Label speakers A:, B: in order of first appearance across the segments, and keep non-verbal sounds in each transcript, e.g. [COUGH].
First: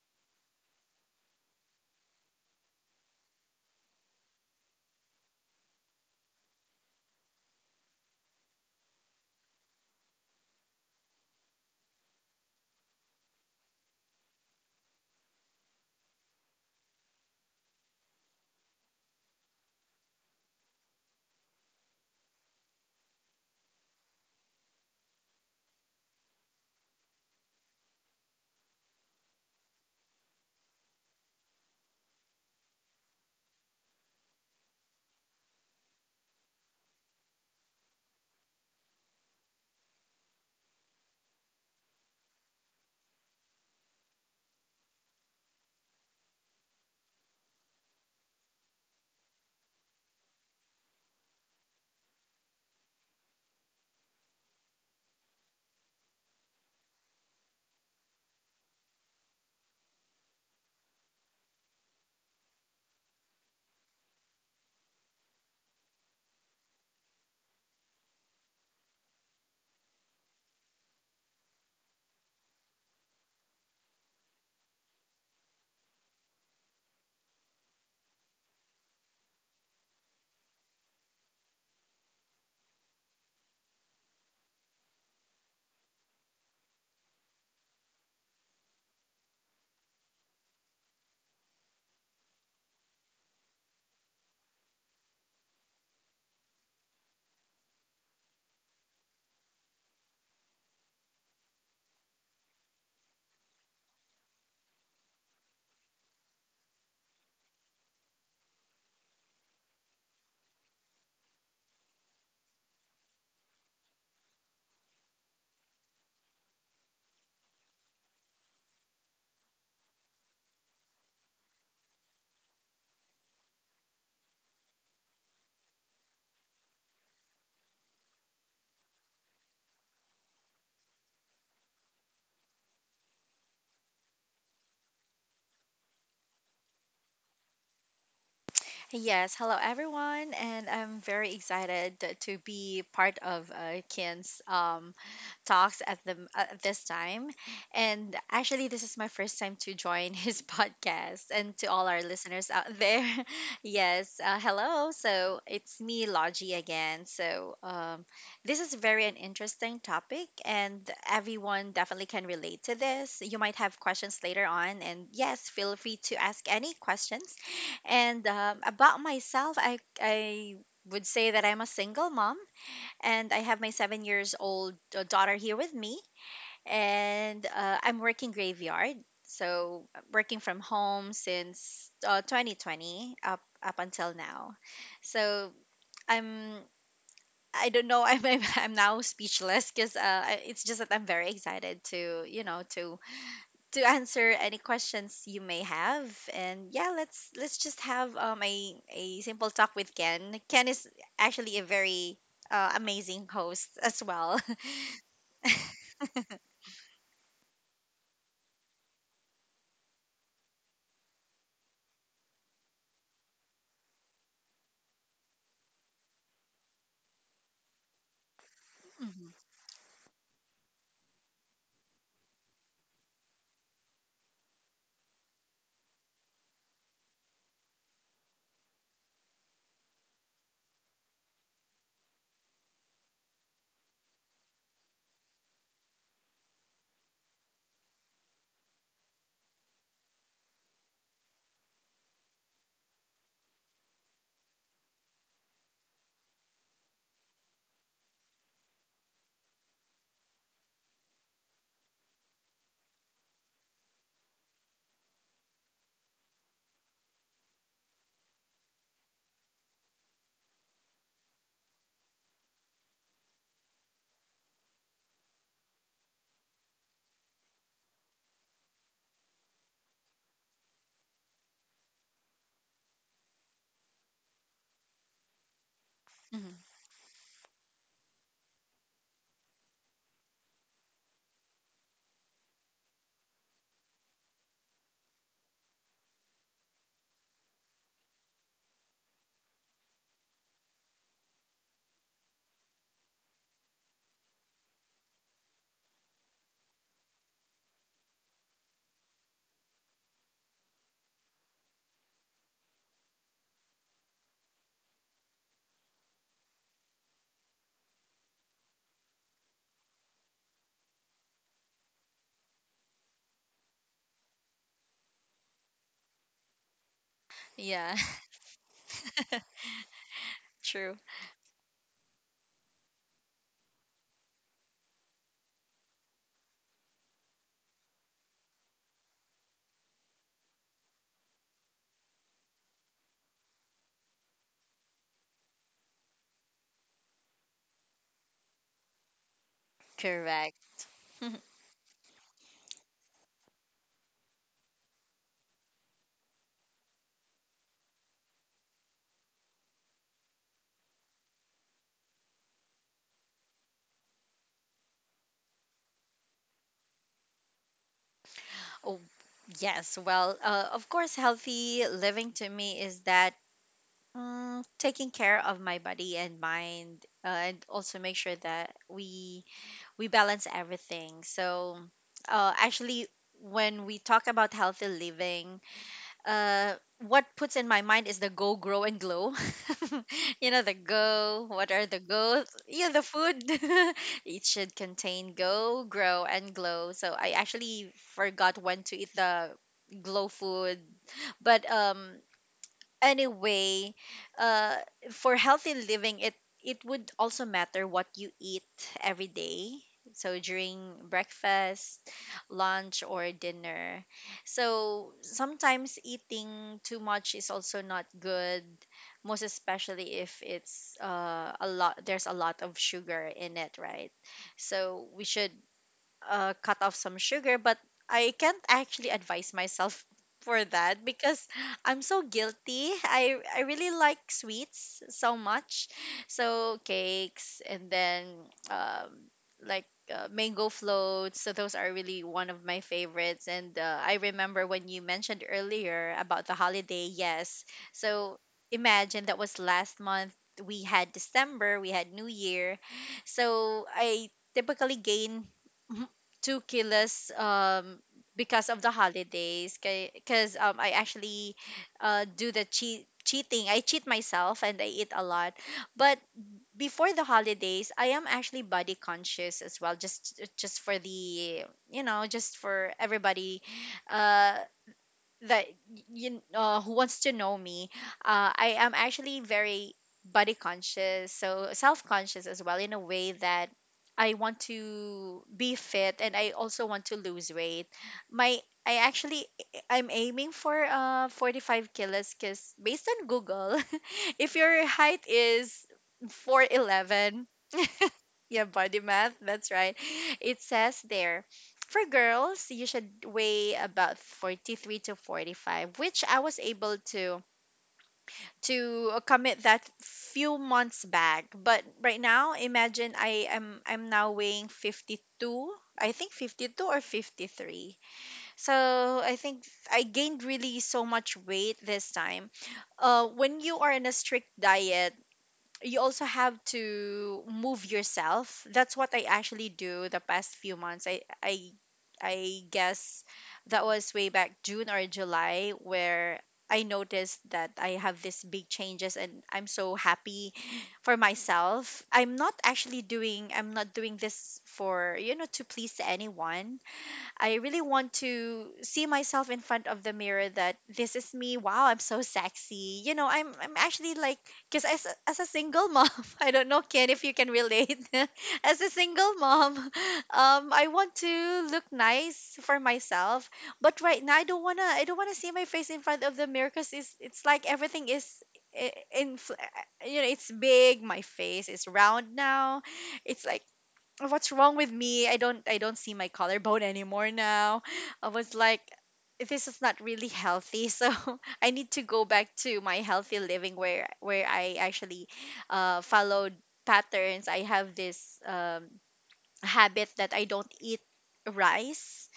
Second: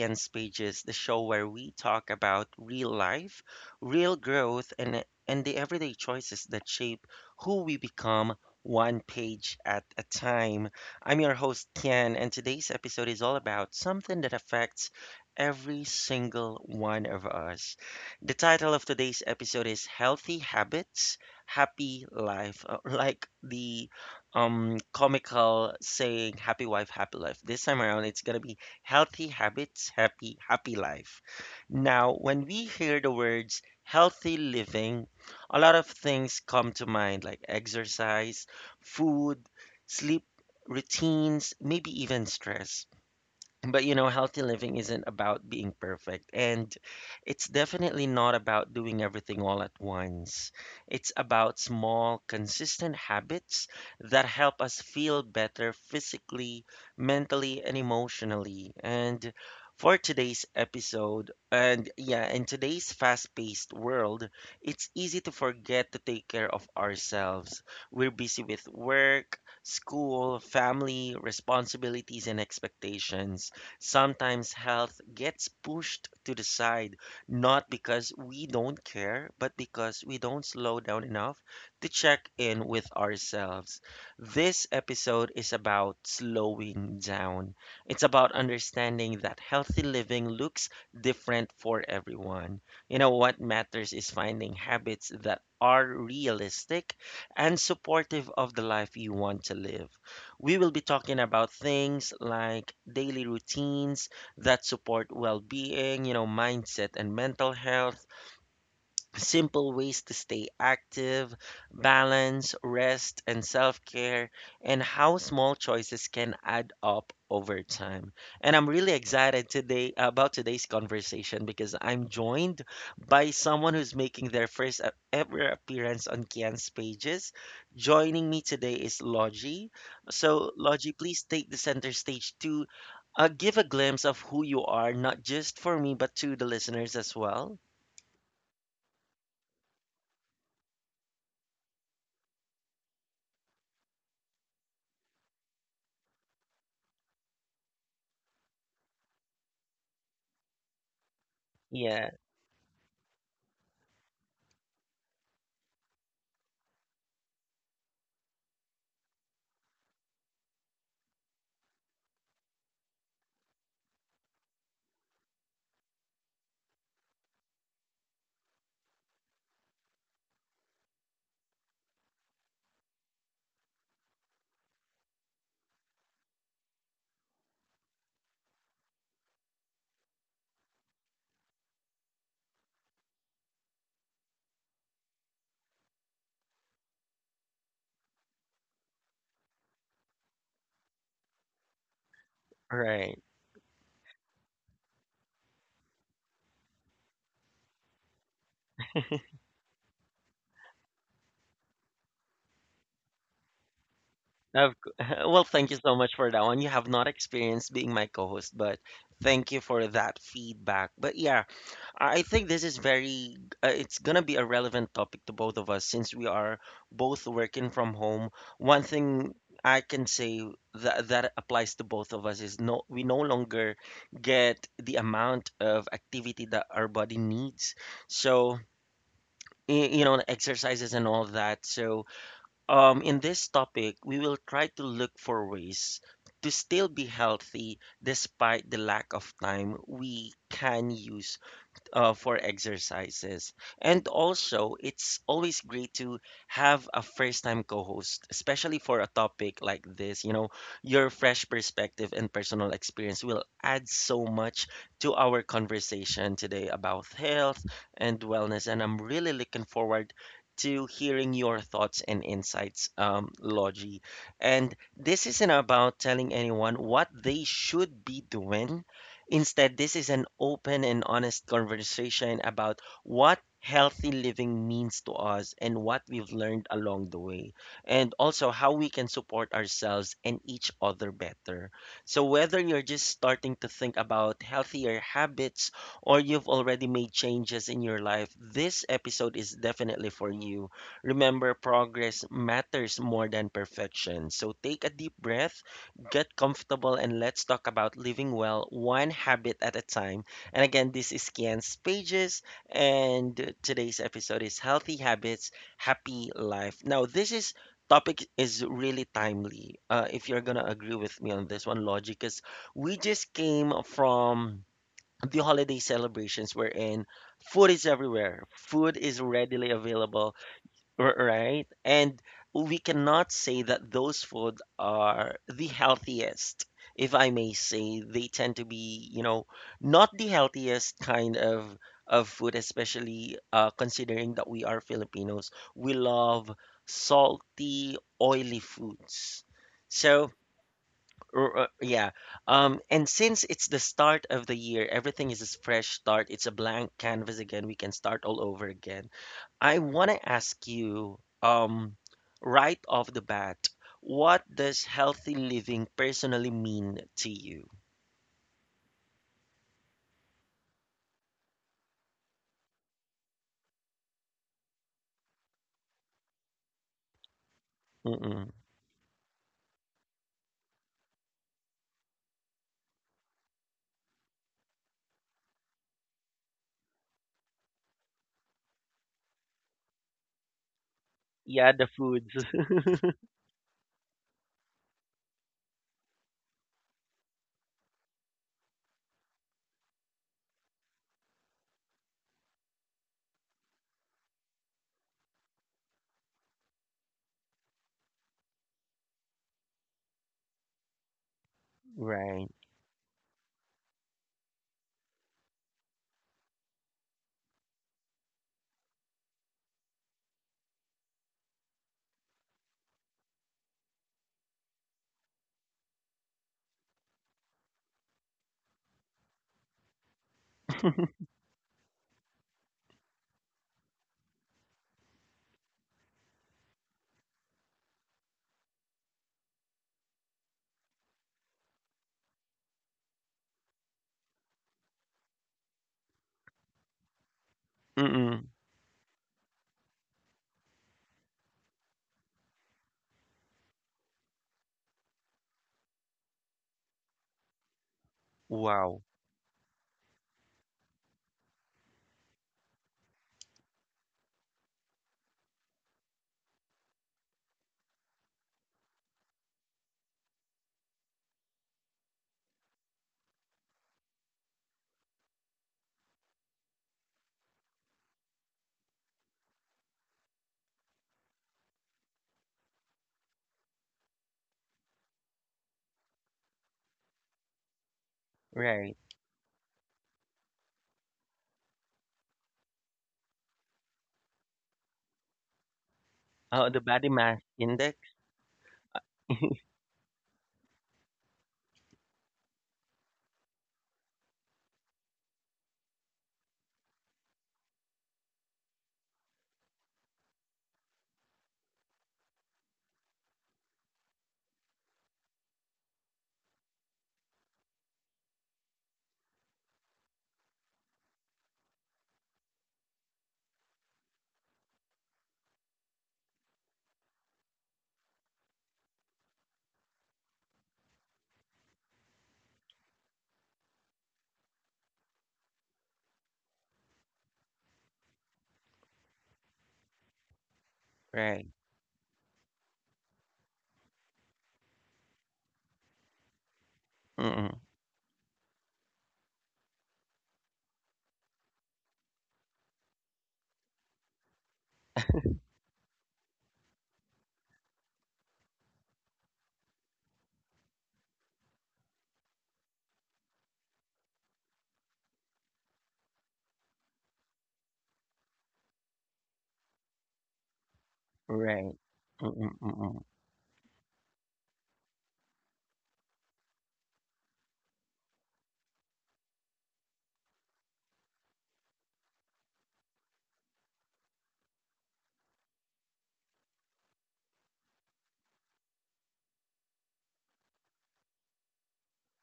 A: Kian's Pages, the show where we talk about real life, real growth, and the everyday choices that shape who we become one page at a time. I'm your host, Kian, and today's episode is all about something that affects every single one of us. The title of today's episode is Healthy Habits, Happy Life, like the comical saying, happy wife happy life. This time around, it's going to be healthy habits, happy life. Now, when we hear the words healthy living, a lot of things come to mind like exercise, food, sleep, routines, maybe even stress. But healthy living isn't about being perfect, and it's definitely not about doing everything all at once. It's about small, consistent habits that help us feel better physically, mentally, and emotionally. And for today's episode, and yeah, in today's fast-paced world, it's easy to forget to take care of ourselves. We're busy with work, school, family, responsibilities, and expectations. Sometimes health gets pushed to the side, not because we don't care, but because we don't slow down enough to check in with ourselves. This episode is about slowing down. It's about understanding that healthy living looks different for everyone. What matters is finding habits that are realistic and supportive of the life you want to live. We will be talking about things like daily routines that support well being, mindset and mental health, simple ways to stay active, balance, rest, and self care, and how small choices can add up over time. And I'm really excited today about today's conversation because I'm joined by someone who's making their first ever appearance on Kian's Pages. Joining me today is Logie. So, Logie, please take the center stage to give a glimpse of who you are, not just for me, but to the listeners as well.
B: Yes, hello everyone, and I'm very excited to be part of Kin's talks at the at this time. And actually, this is my first time to join his [LAUGHS] podcast. And to all our
A: Yeah,
B: listeners out there, [LAUGHS] yes, hello. So it's me, Logie, again. This is very an interesting topic, and everyone definitely can relate to this. You might have questions later on, and yes, feel free to ask any questions. And About myself, I would say that I'm a single mom and I have my 7 years old daughter here with me, and I'm working graveyard. Working from home since 2020 up until now. So I'm I don't know. [LAUGHS] I'm now speechless because it's just that I'm very excited to, to
A: right.
B: answer any questions you may have, and yeah, let's just have a simple talk with Ken. Ken is actually a very amazing host as well. [LAUGHS]
A: Of cou [LAUGHS] Well, thank you so much for that one. You have not experienced being my co-host, but thank you for that feedback. But yeah, I think this is very, it's gonna be a relevant topic to both of us since we are both working from home. One
B: Mhm,
A: thing I can say that that applies to both of us is no, we no longer get the amount of activity that our body needs. So, exercises and all that. So, in this topic, we will try to look for ways to still be healthy despite the lack of time we can use for exercises. And also, it's always great to have a first time co host, especially for a topic like this. Your fresh perspective and personal experience will add so much to our conversation today about health and wellness. And I'm really looking forward to hearing your thoughts and insights, Logie. And this isn't about telling anyone what they should be doing. Instead, this is an open and honest conversation about what healthy living means to us and what we've
B: mhm.
A: learned along the way, and also how we can support ourselves and each other better. So, whether you're just starting to think about healthier habits or you've already made changes in your life, this episode is definitely for you. Remember, progress matters more than perfection. So, take a deep breath. Get comfortable, and let's talk about living well, one habit at a time. And again, this is Kian's Pages, and today's episode is Healthy Habits, Happy Life. Now, this is topic is really timely. If you're gonna agree with me on this one, logic, because we just came from the holiday celebrations we're in. Food is
B: Yeah, [LAUGHS]
A: everywhere. Food is readily available,
B: true.
A: Right? And we cannot say that those food are the healthiest, if I may say. They tend to be, not the healthiest kind of food, especially considering that we are Filipinos. We love salty, oily foods. So,
B: Correct.
A: yeah. And since it's the start of the year, everything is a fresh start. It's a blank canvas again. We can start all over again. I want to ask you, right off the bat, what does healthy living personally mean to you?
B: Oh, yes. Well, of course, healthy living to me is that, taking care of my body and mind, and also make sure
A: Mm-mm.
B: that we balance everything. So, actually, when we talk about healthy living, uh, what puts in my mind is the go, grow, and glow. [LAUGHS] You know, the go, what
A: Yeah,
B: are
A: the
B: the goals?
A: foods. [LAUGHS]
B: Yeah, the food. [LAUGHS] It should contain go, grow, and glow. So I actually forgot when to eat the glow food. But anyway, uh, for healthy living, it would also matter what you eat every day. So during breakfast,
A: Right.
B: lunch, or dinner. So sometimes eating too much is also not good, most especially if it's, a lot. There's a lot of sugar in it, right? So we should cut off some sugar, but I can't actually advise myself [LAUGHS] for that, because I'm so guilty. I really like sweets so much, so cakes and then, um, like mango floats. So those are really one of my favorites. And I remember when you mentioned earlier about the holiday. Yes, so
A: Mm-mm.
B: imagine that was last month. We had December, we had New Year, so I typically gain [LAUGHS] 2 kilos, because of the
A: Wow.
B: holidays, because I actually do the cheating. I cheat myself and I eat a lot. But before the holidays, I am actually body conscious as well, just for the you know just for everybody, uh that you, who wants to know me. I am actually very body conscious so self conscious as well, in a way that I want to be fit, and I also want to lose weight. My I
A: Right.
B: actually I'm aiming for 45 kilos because based on Google, [LAUGHS] if your height is
A: Oh, the body
B: 4'11".
A: mass index.
B: Yeah, body math. That's
A: [LAUGHS]
B: right. [LAUGHS] It says there for girls, you should weigh about 43 to 45, which I was able to commit that few months back. But right now, imagine I'm now weighing 52. I think 52 or 53. So, I think I gained really so much weight this time. When you are in a strict diet, you also have to move yourself. That's what I actually do the past few months. I guess that was way back June or July, where I noticed that I have these big changes and I'm so happy for
A: Right.
B: myself. I'm not doing this for, to please anyone. I
A: Mm-mm.
B: really want to see myself in front of the mirror that this is me. Wow, I'm so sexy. You know, I'm actually like, because as a single mom, [LAUGHS] I don't know, Ken, if you can relate. [LAUGHS] As a single mom, [LAUGHS] I want to look nice for myself, but right now I don't wanna see my face in front of the mirror, because it's like everything is. In, it's big. My face is
A: Right.
B: round
A: Mm-mm.
B: now.
A: Mm-mm.
B: It's like, what's wrong with me? I don't see my collarbone anymore now. I was like, this is not really healthy, so [LAUGHS] I need to go back to my healthy living, where I actually followed patterns. I have this, habit that I don't eat rice.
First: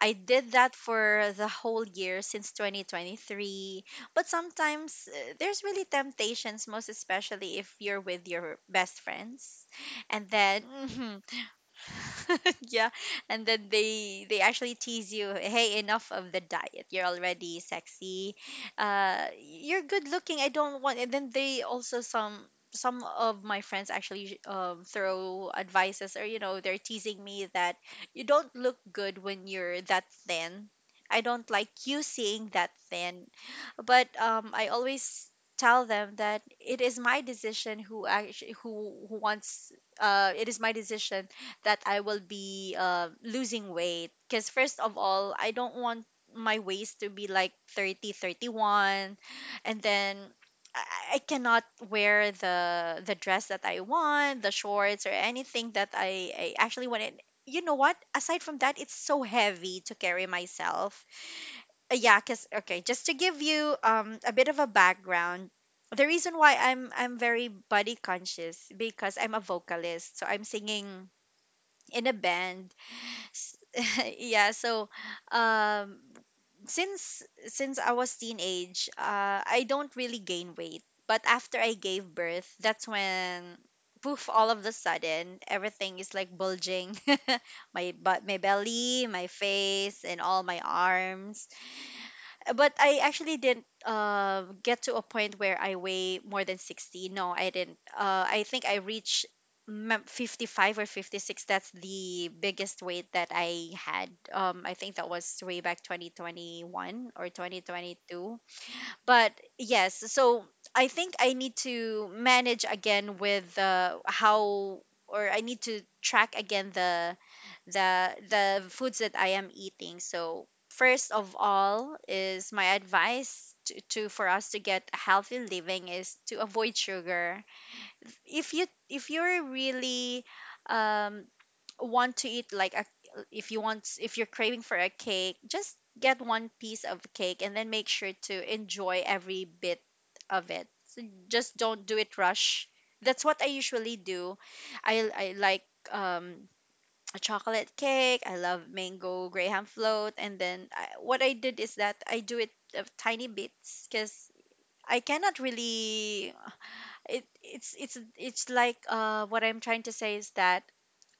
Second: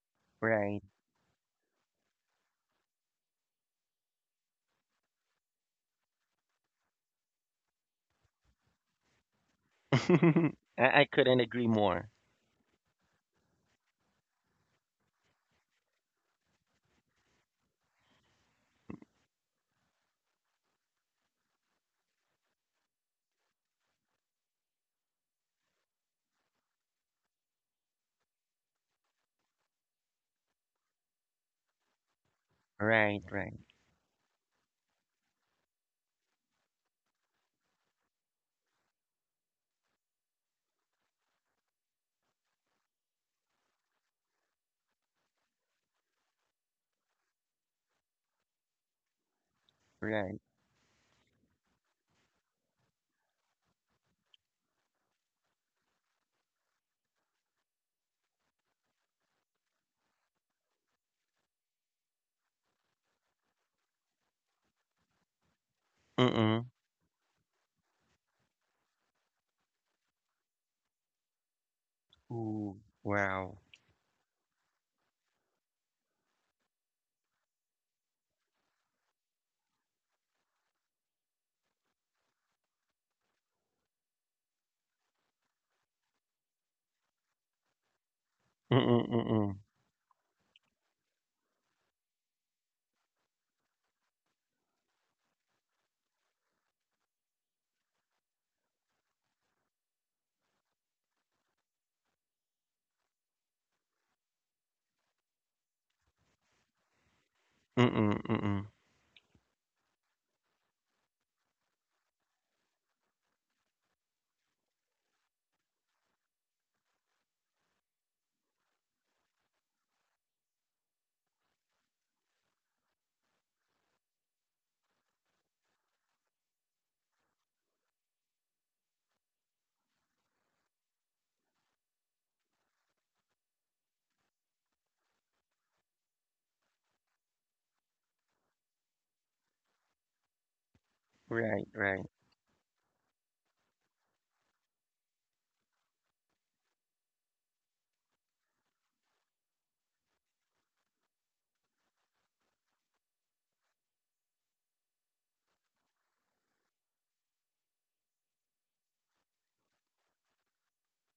B: I did that
A: Right.
B: for the whole year since 2023. But sometimes, there's really temptations, most especially if you're with your best friends, and then
A: [LAUGHS] I, I
B: [LAUGHS]
A: couldn't agree more.
B: [LAUGHS] yeah, and then they actually tease you, hey, enough of the diet, you're already sexy. You're good looking I don't want. And then they also, some of my friends actually, throw advices, or you know, they're teasing me that you don't look good when you're that thin. I don't like you seeing that
A: Right.
B: thin.
A: Right.
B: But, I always tell them that it is my decision. Who actually who wants It is my decision that I will be, losing weight. Because, first of all, I don't want my waist to be like 30, 31. And then
A: Right.
B: I I cannot wear the dress that I want, the shorts, or anything that I actually wanted. You know what? Aside from that, it's so heavy to carry myself. Yeah, cause okay, just to give you a bit of a background, the reason why
A: Mm-mm.
B: I'm very body conscious because I'm a vocalist, so I'm singing in a band.
A: Ooh. Wow.
B: S- [LAUGHS] yeah, so um since I was teenage, I don't really gain weight. But after I gave birth, that's when, poof, all of the sudden everything is like bulging, [LAUGHS] my
A: Mm-mm.
B: belly, my
A: Mm-mm.
B: face, and all my arms. But I actually didn't get to a point where I weigh more than 60. No, I didn't. I think I reached, 55 or 56. That's the biggest weight that I had. I think that was way back 2021 or
A: Mm-mm.
B: 2022.
A: Mm-mm.
B: But yes, so I think I need to manage again with, how, or I need to track again the foods that I am eating. So first of all is my advice, to for us to get a healthy living is to avoid sugar. If you're really, um, want to eat like a if you want if you're craving for a cake, just get one piece of cake and then make sure to enjoy every bit of it. Just
A: Right.
B: don't do
A: Right.
B: it rush. That's what I usually do. I like, um a chocolate cake. I love mango graham float. And then, what I did is that I do it of tiny bits, because I cannot really. It, it's like, what I'm trying to say is that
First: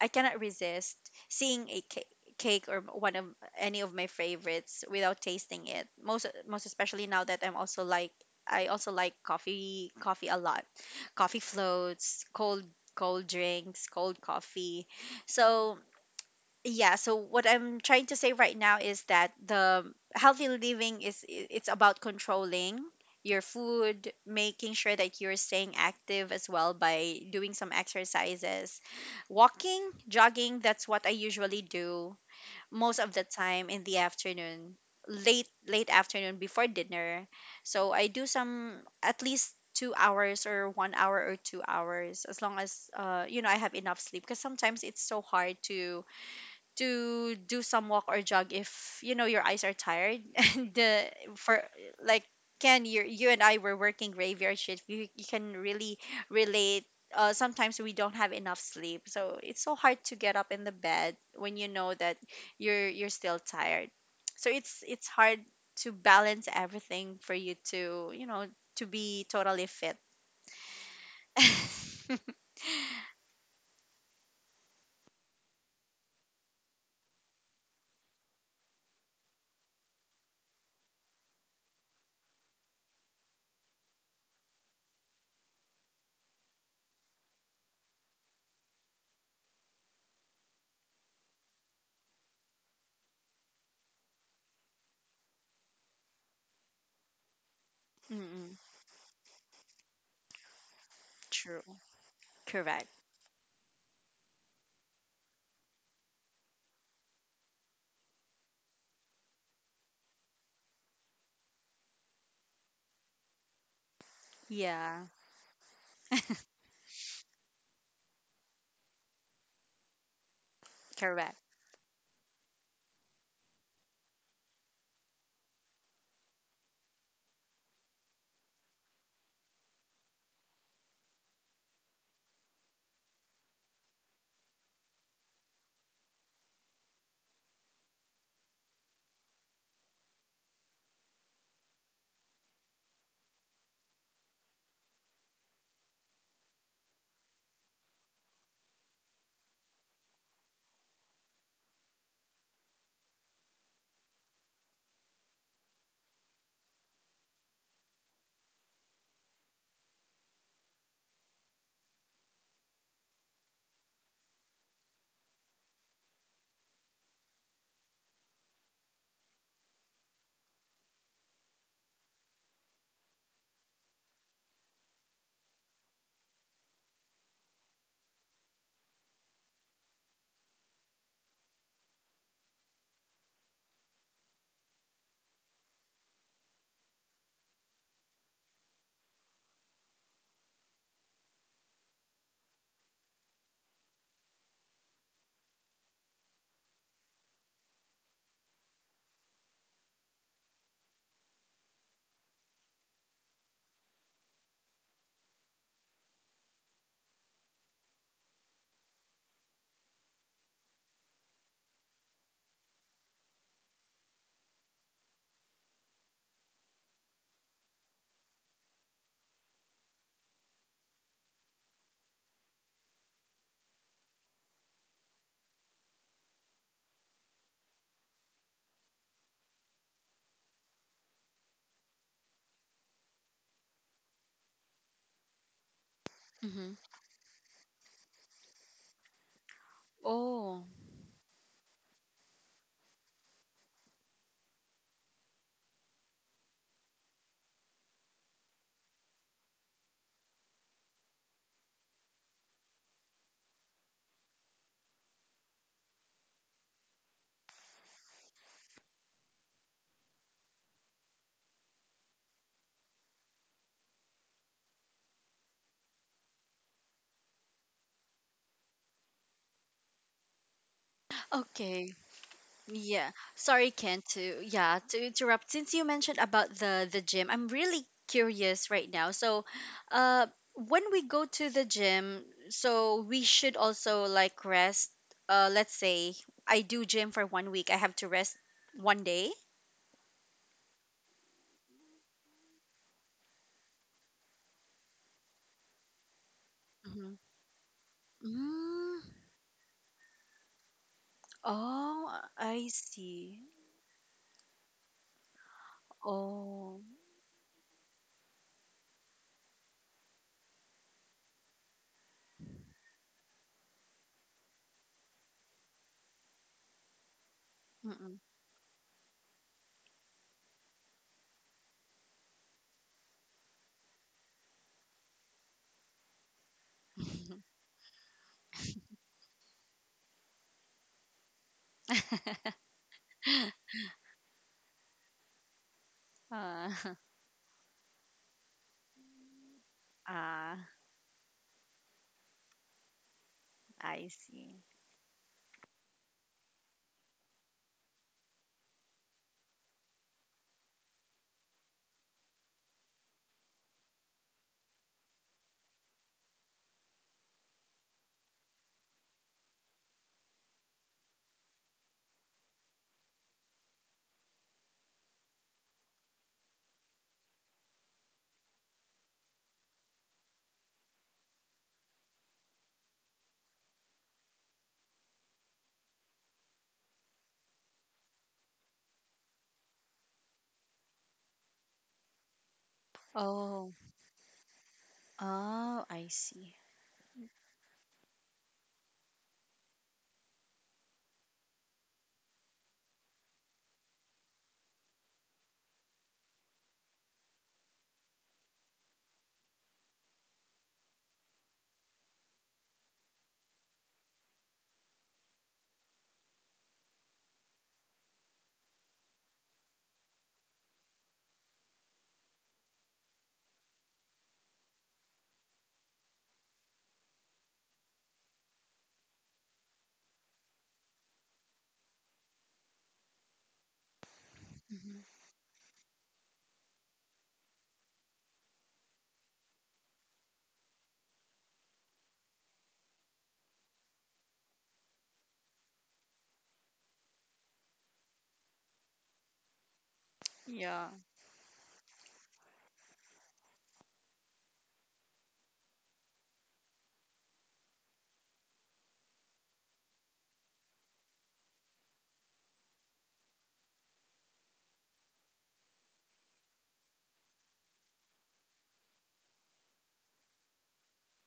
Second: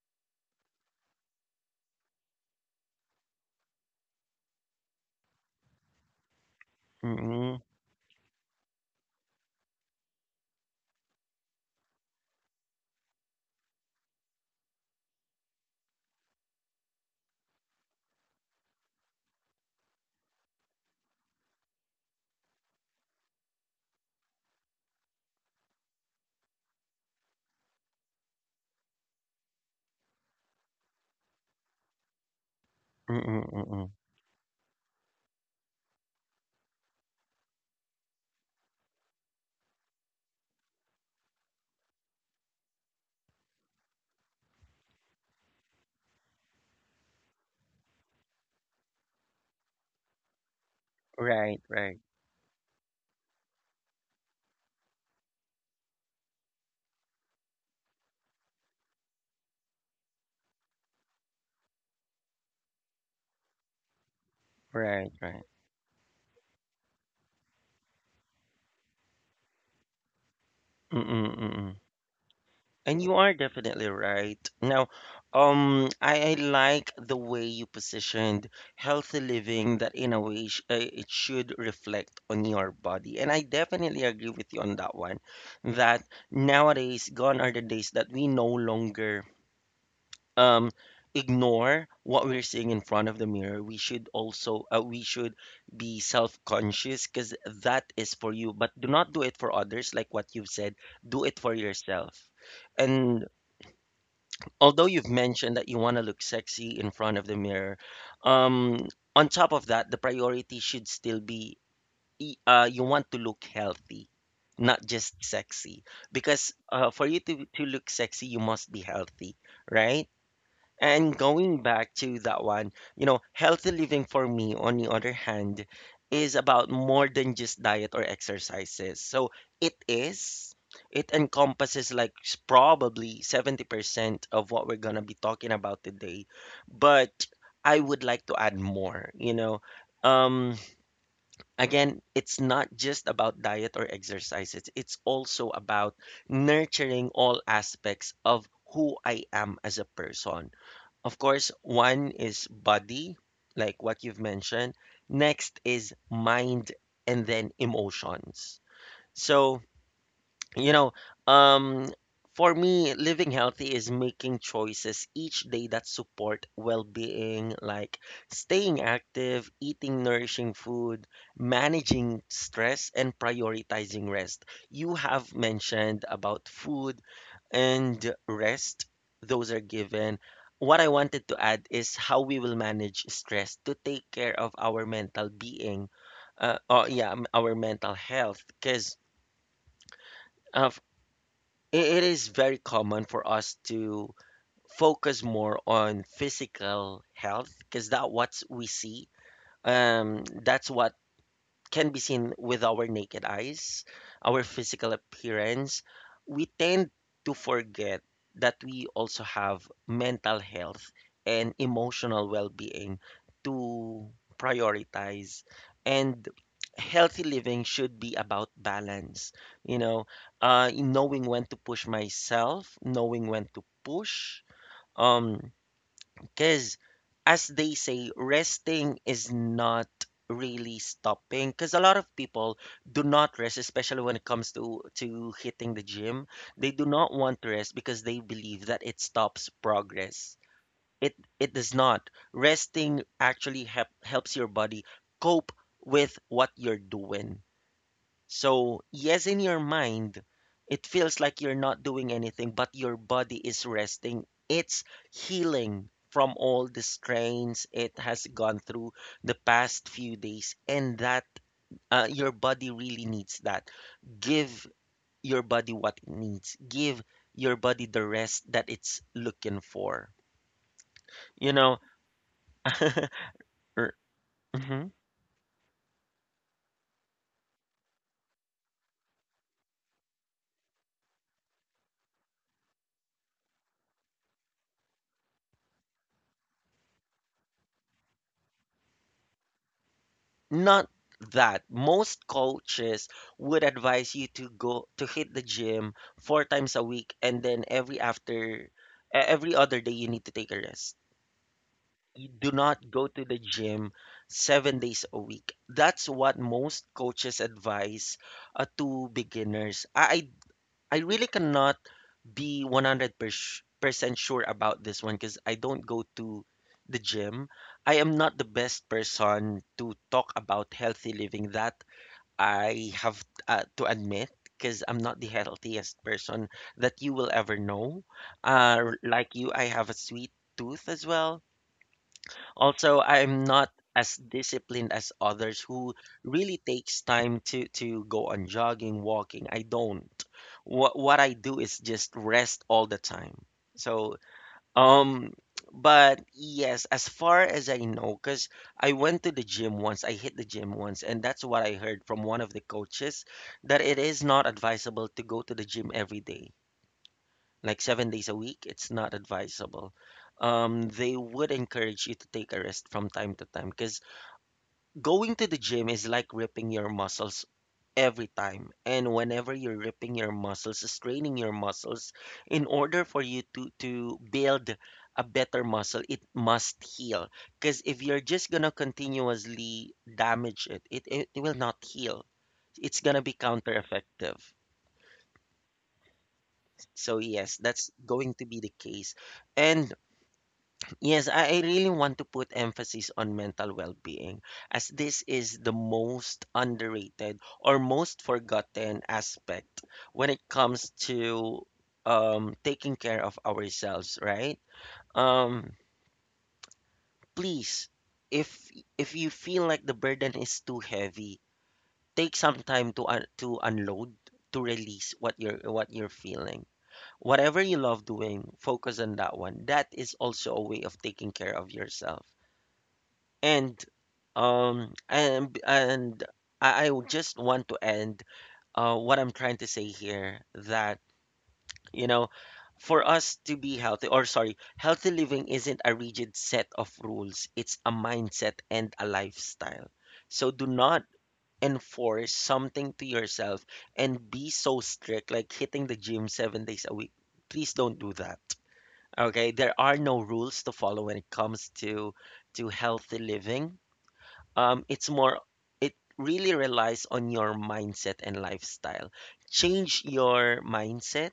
B: I cannot resist seeing a cake, or one of any of my favorites, without tasting it, most especially now that I'm
A: Mm-mm.
B: also like, I also like coffee a lot, coffee floats, cold drinks, cold coffee. So yeah, so what I'm trying to say right now is that the healthy living is, it's about controlling your food, making sure that you're staying active as well by doing some exercises, walking, jogging. That's what I usually do, most of the
A: Mm-mm.
B: time in
A: Mm-mm.
B: the afternoon, late afternoon before dinner. So I do some at least 2 hours, or 1 hour or 2 hours, as long as, you know, I have enough sleep, because sometimes it's so hard to do some walk or jog if you know your eyes are tired. [LAUGHS] And,
A: Right,
B: for
A: right,
B: like, Ken, you and I were working graveyard shift. You can really relate. Sometimes we don't have enough sleep, so it's so hard to get up in the bed when you know that you're still tired. So it's
A: right,
B: hard
A: right.
B: to balance everything for you to, to be totally fit.
A: Mm-mm, mm-mm.
B: [LAUGHS]
A: And you are definitely right. Now, I like the way you positioned healthy living that in a way sh it should reflect on your body. And I definitely agree with you on that one, that nowadays gone are the days that we no longer um ignore what we're seeing in front of the mirror. We should also, we should be self-conscious because that is for you,
B: Mm-mm,
A: but do not do it for others like what you've said. Do it for
B: true.
A: yourself.
B: Correct.
A: And although you've mentioned that you want to look sexy in front of the mirror, um on top of that, the priority should still be, you want to look healthy, not
B: Yeah.
A: just sexy. Because for you to look sexy, you must be healthy, right? And
B: Correct.
A: going back to that one, healthy living for me, on the other hand, is about more than just diet or exercises. So it is, it encompasses like probably 70% of what we're gonna be talking about today. But I would like to add more. Um, Again, it's not just about diet or exercises, it's also about nurturing all aspects of who I am as a person. Of course, one is body, like what you've mentioned. Next is mind, and then emotions. So, you know, um, for me, living healthy is making choices each day that support well-being, like staying active, eating nourishing food, managing stress, and prioritizing rest. You have mentioned about food and rest, those are given. What I wanted to add is how we will manage stress to take care of our mental being, or yeah, our mental health, because of it is very common for us to focus more on physical health, because that what we see. That's what can be seen with our naked eyes, our physical appearance. We tend to forget that we also have mental health and emotional well being to prioritize. And healthy living should be about balance, you know, in knowing when to push myself, knowing when to push. Um, because, as they say, resting is not really stopping. Because a lot of people do not rest, especially when it comes to hitting the gym. They
B: Mm-hmm.
A: do not want to rest because they believe that it stops progress.
B: Oh.
A: It does not. Resting actually helps your body cope with what you're doing. So, yes, in your mind, it feels like you're not doing anything, but your body is resting. It's healing from all the strains it has gone through the past few days, and that your body really needs that. Give your body what it needs. Give your body the rest that it's looking for. You know,
B: Okay.
A: [LAUGHS]
B: Yeah. Sorry,
A: R-
B: Ken, to, yeah,
A: mhm.
B: to interrupt. Since you mentioned about the gym, I'm really curious right now. So, uh when we go to the gym, so we should also like rest. Let's say I do gym for 1 week. I have to rest 1 day.
A: Not that. Most coaches would advise you to go to hit the gym 4 times a week,
B: Hmm.
A: and then every after
B: Mm,
A: every other day you need to take a rest.
B: oh,
A: You do
B: I
A: not go to the
B: see.
A: gym 7 days a week. That's what
B: Oh.
A: most coaches advise to beginners. I really cannot be 100% sure about this one because I don't go to the gym. I am
B: Mm-mm.
A: not the best person to talk about healthy living, that I have to admit, because I'm not the healthiest person that you will ever know. Like you, I have a sweet tooth as well. Also, I'm not as disciplined as others who really
B: [LAUGHS] uh,
A: takes time to go on jogging, walking. I don't.
B: [LAUGHS] ah,
A: What I do is just rest all the time.
B: I
A: So,
B: see.
A: um but yes, as far as I know, because I went to the gym once, I hit the gym once, and that's what I heard from one of the coaches, that it is not advisable to go to the gym every day like 7 days a week, it's not advisable. They would encourage you to take a rest from time to time because going to the gym is like ripping your muscles every time. And whenever you're ripping your muscles, straining your muscles, in order for you to build a better muscle, it must heal. Because if you're just gonna continuously damage it, it will not heal. It's gonna be counter
B: Oh.
A: effective.
B: Oh, I see.
A: So yes, that's going to be the case. And Yes, I really want to put emphasis on mental well-being as this is the most underrated or most forgotten aspect when it comes to taking care of ourselves, right? Um, Please, if if you feel like the burden is too heavy, take some time to un to unload, to release what you're feeling. Whatever you love doing, focus on that one. That is also a way of taking care of yourself. And
B: Mm-hmm.
A: and I would just want to end what I'm trying to say here, that you know for us to be healthy, or sorry, healthy living isn't a rigid set of rules, it's a mindset and a lifestyle. So do
B: Yeah.
A: not enforce something to yourself and be so strict like hitting the gym 7 days a week. Please don't do that. Okay, there are no rules to follow when it comes to healthy living. It's more, it really relies on your mindset and lifestyle. Change your mindset,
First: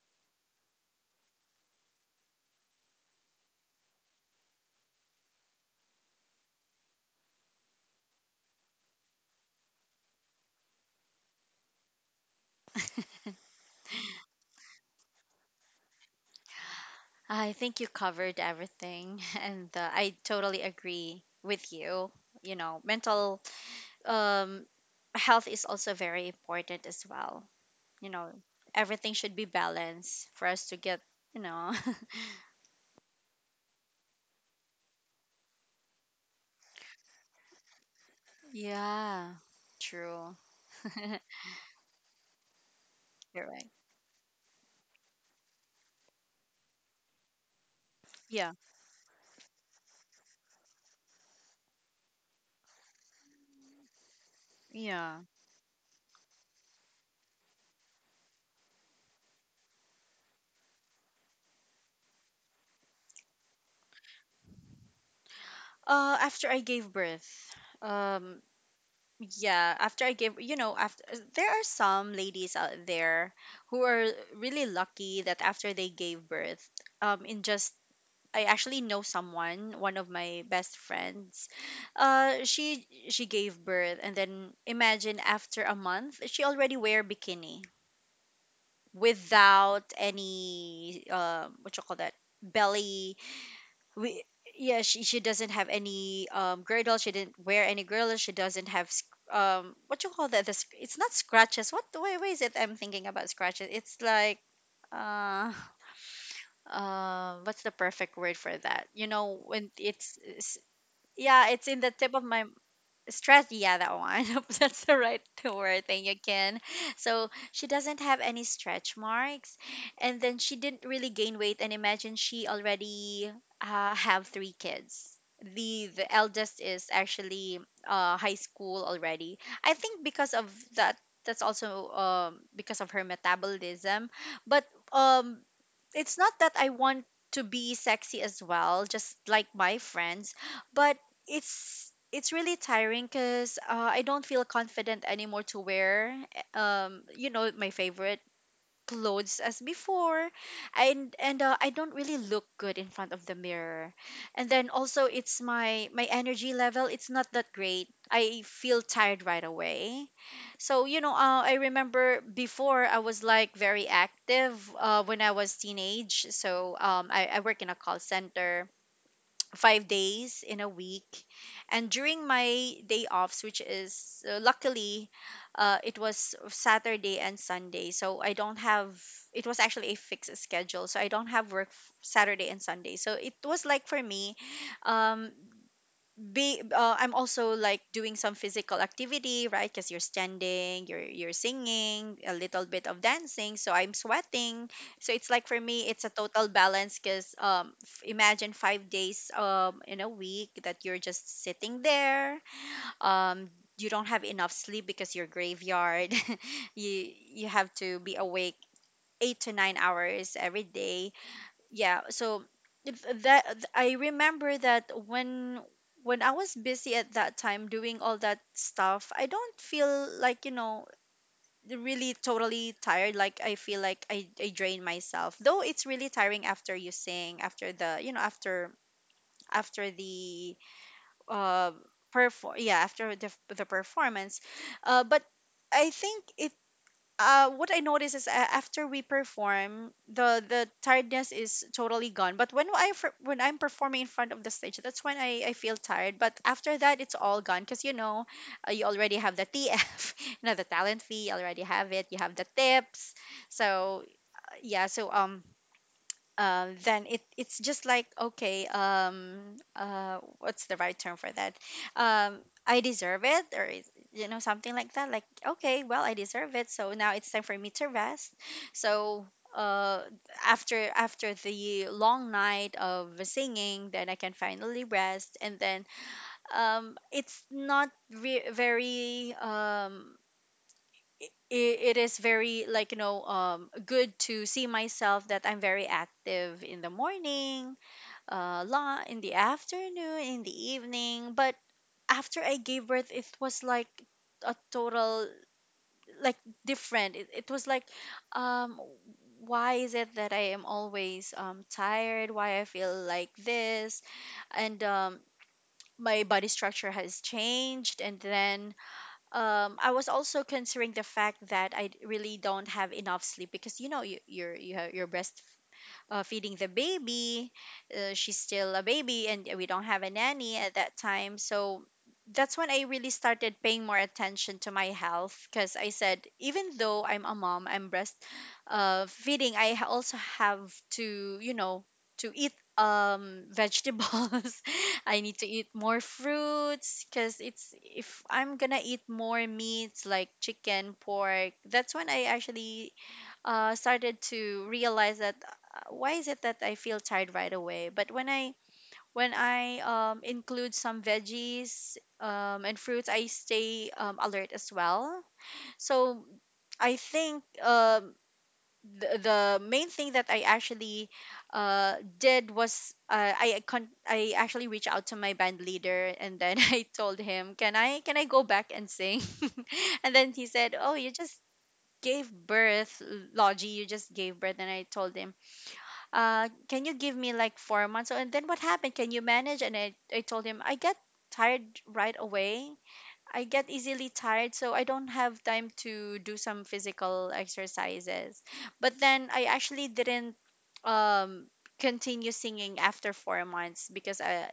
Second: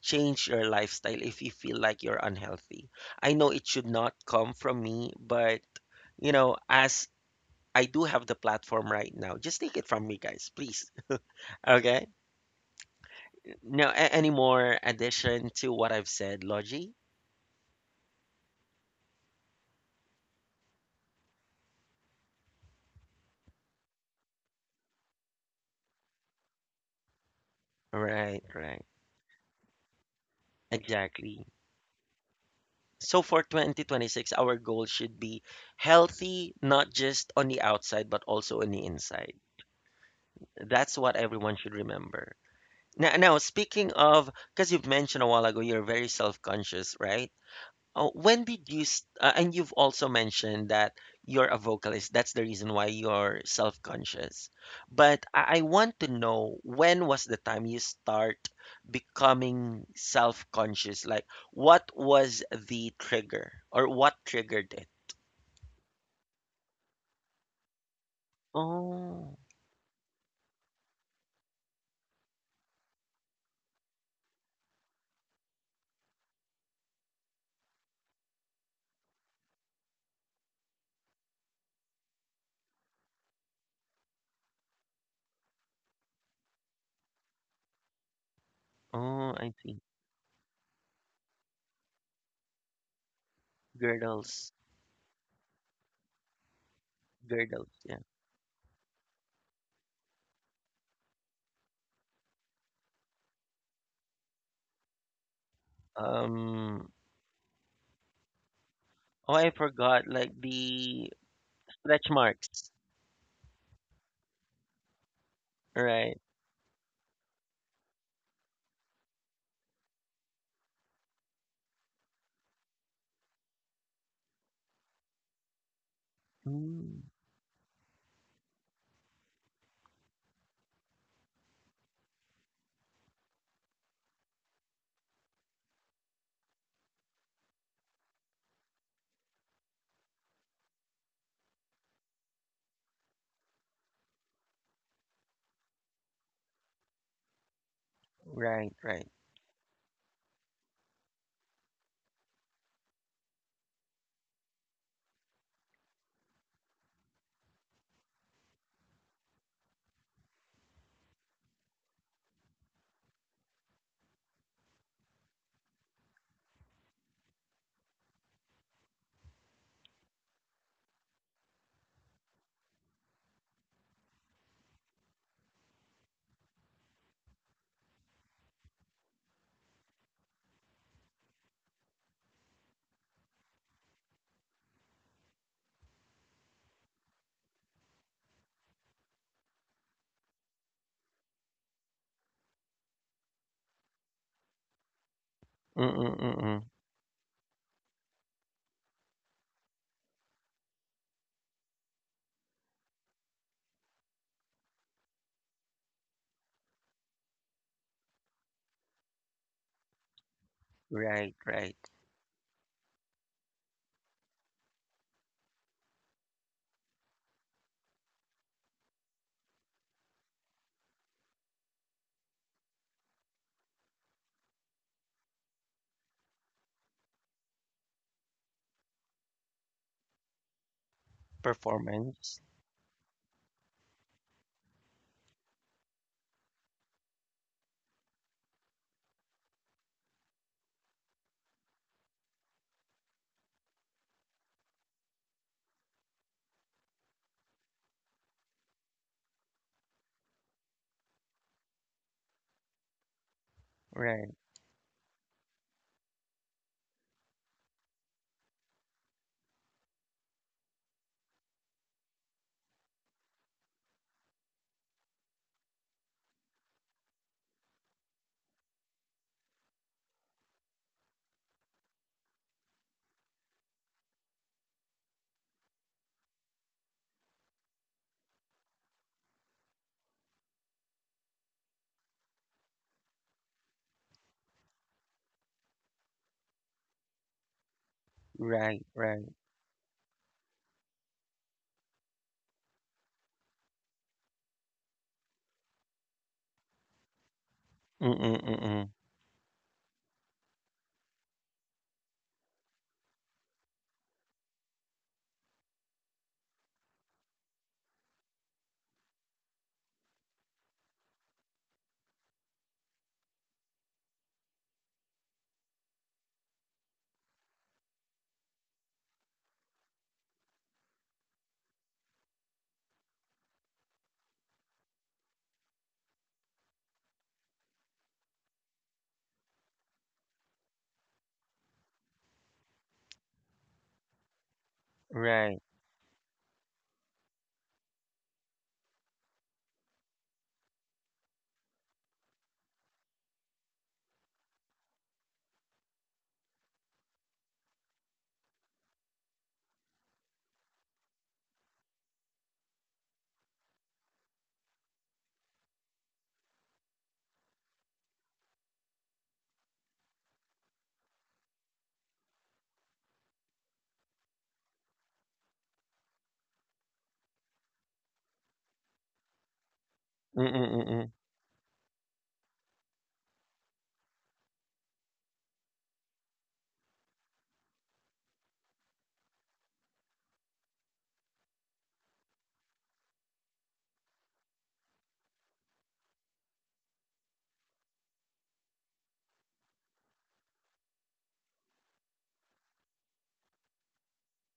A: change your lifestyle if you feel like you're unhealthy. I know it should not come from me, but you know, as I do have the platform right now, just take it from me, guys, please. [LAUGHS] Okay? No, any more addition to what I've said, Logie?
B: I think you covered everything, [LAUGHS] and I totally agree with you. You know, mental, um, health is also very important as well. You know,
A: Right, right.
B: everything should be balanced for us to get, you
A: Exactly.
B: know, [LAUGHS]
A: So for 2026, our goal should be healthy, not just on the outside, but also on the inside.
B: yeah, true.
A: That's what everyone should remember. Now,
B: You're right.
A: speaking of, because you've mentioned a while ago, you're very self-conscious, right? Oh, when
B: Yeah,
A: did you s and you've also mentioned that you're a vocalist, that's the reason why you're self-conscious.
B: yeah.
A: But I want to know, when was the time you start becoming self-conscious? Like, what was the trigger or what triggered it?
B: After I gave birth, um,
A: Oh,
B: yeah, after I gave, after there are some ladies out there who are really lucky that after they gave birth, in just I actually know someone, one of my best friends. She gave birth, and then imagine after a month, she already wear bikini
A: oh, I see.
B: without any what you call that, belly we
A: Girdles,
B: yeah, she doesn't have any girdle, she didn't wear
A: girdles,
B: any
A: yeah.
B: girdle, she doesn't have what you call that, this, it's not scratches, what the way is it, I'm thinking about scratches, it's like uh
A: Um,
B: what's the perfect word for that, you
A: oh,
B: know,
A: I
B: when
A: forgot,
B: it's,
A: like
B: it's
A: the
B: yeah, it's in the
A: stretch
B: tip of my
A: marks,
B: stress, yeah, that one [LAUGHS] that's the right word thing
A: right?
B: again. So she doesn't have any stretch marks, and then she didn't really gain weight, and imagine she already have three kids. The eldest is
A: Mm,
B: actually high school already. I think because of that, that's also because of her metabolism. But um it's not that I want to be sexy as well, just like my friends. But it's really tiring because I don't feel confident anymore to wear you know, my favorite
A: right, right.
B: clothes as before. And I don't really look good in front of the mirror. And then also it's my energy level, it's not that great, I feel tired right away. So I remember before I was like very active when I was teenage. So I work in a call center 5 days in a week. And during my day offs, which is luckily, it was Saturday and Sunday. So I don't have, it was actually a fixed schedule. So I don't have work Saturday and Sunday. So it was like for me, um, be I'm also like doing some physical activity, right? Because you're standing, you're singing, a little bit of dancing, so I'm sweating. So it's like for me, it's a total
A: Mm-mm-mm.
B: balance. Because imagine 5 days in a week that you're just sitting there, um. You don't have enough sleep because you're graveyard. [LAUGHS] you you have to be awake 8 to 9 hours every day.
A: Right, right.
B: Yeah, so if that, I remember that when I was busy at that time doing all that stuff, I don't feel like, you know, really totally tired. Like, I feel like I drain myself, though it's really tiring after you sing, after the, you know, after after the uh
A: Performance.
B: perform, yeah, after the performance. But I think it what I notice is, after we perform, the tiredness is totally gone. But when I'm performing in front of the stage, that's when I feel tired. But after that, it's all gone because, you know, you already have the TF, [LAUGHS] you know, the talent fee, you already have it. You have the tips. So
A: Right,
B: yeah, so then it's just like, okay, what's the right term for that, um I deserve it, or you know, something like that, like okay, well, I deserve it, so now it's time for me to rest. So uh after the long night of singing, then I can finally rest. And then it's not re- very um it is very, like, you know, good to see myself that I'm very active in the morning,
A: right,
B: la in
A: right.
B: the afternoon, in the evening. But after I gave birth, it was like a total, like, different. It was like,
A: Mm-mm,
B: um,
A: mm-mm.
B: why is it that I am always tired? Why I feel like this? And my body structure has changed, and then I was also considering the fact that really don't have enough sleep because, you know, you have, you're breastfeeding, feeding the baby. She's still a baby, and we don't have a nanny at that time. So that's when I really started paying more attention to my health because I said, even though I'm a mom, I'm breast, feeding, I also have to, you know, to eat vegetables. [LAUGHS] I need to
A: Right.
B: eat more fruits because it's, if I'm gonna eat more meats like chicken, pork, that's when I actually started to realize that, why is it that I feel tired right away? But when I, include some veggies and fruits, I stay, alert as well. So I think, the main thing that I actually did was, I actually reached out to my band leader, and then [LAUGHS] I told him, "Can I go back and sing?" [LAUGHS] And then he
A: Mm-mm,
B: said, "Oh, you
A: mm-mm.
B: just." Gave birth. Logie, you just gave birth, and I told him, can you give me like 4 months? So, and then what happened? Can you manage? And I told him, I get tired right away. I get easily tired, so I don't have time to do some physical exercises. But then I actually didn't, um, continue singing after 4 months because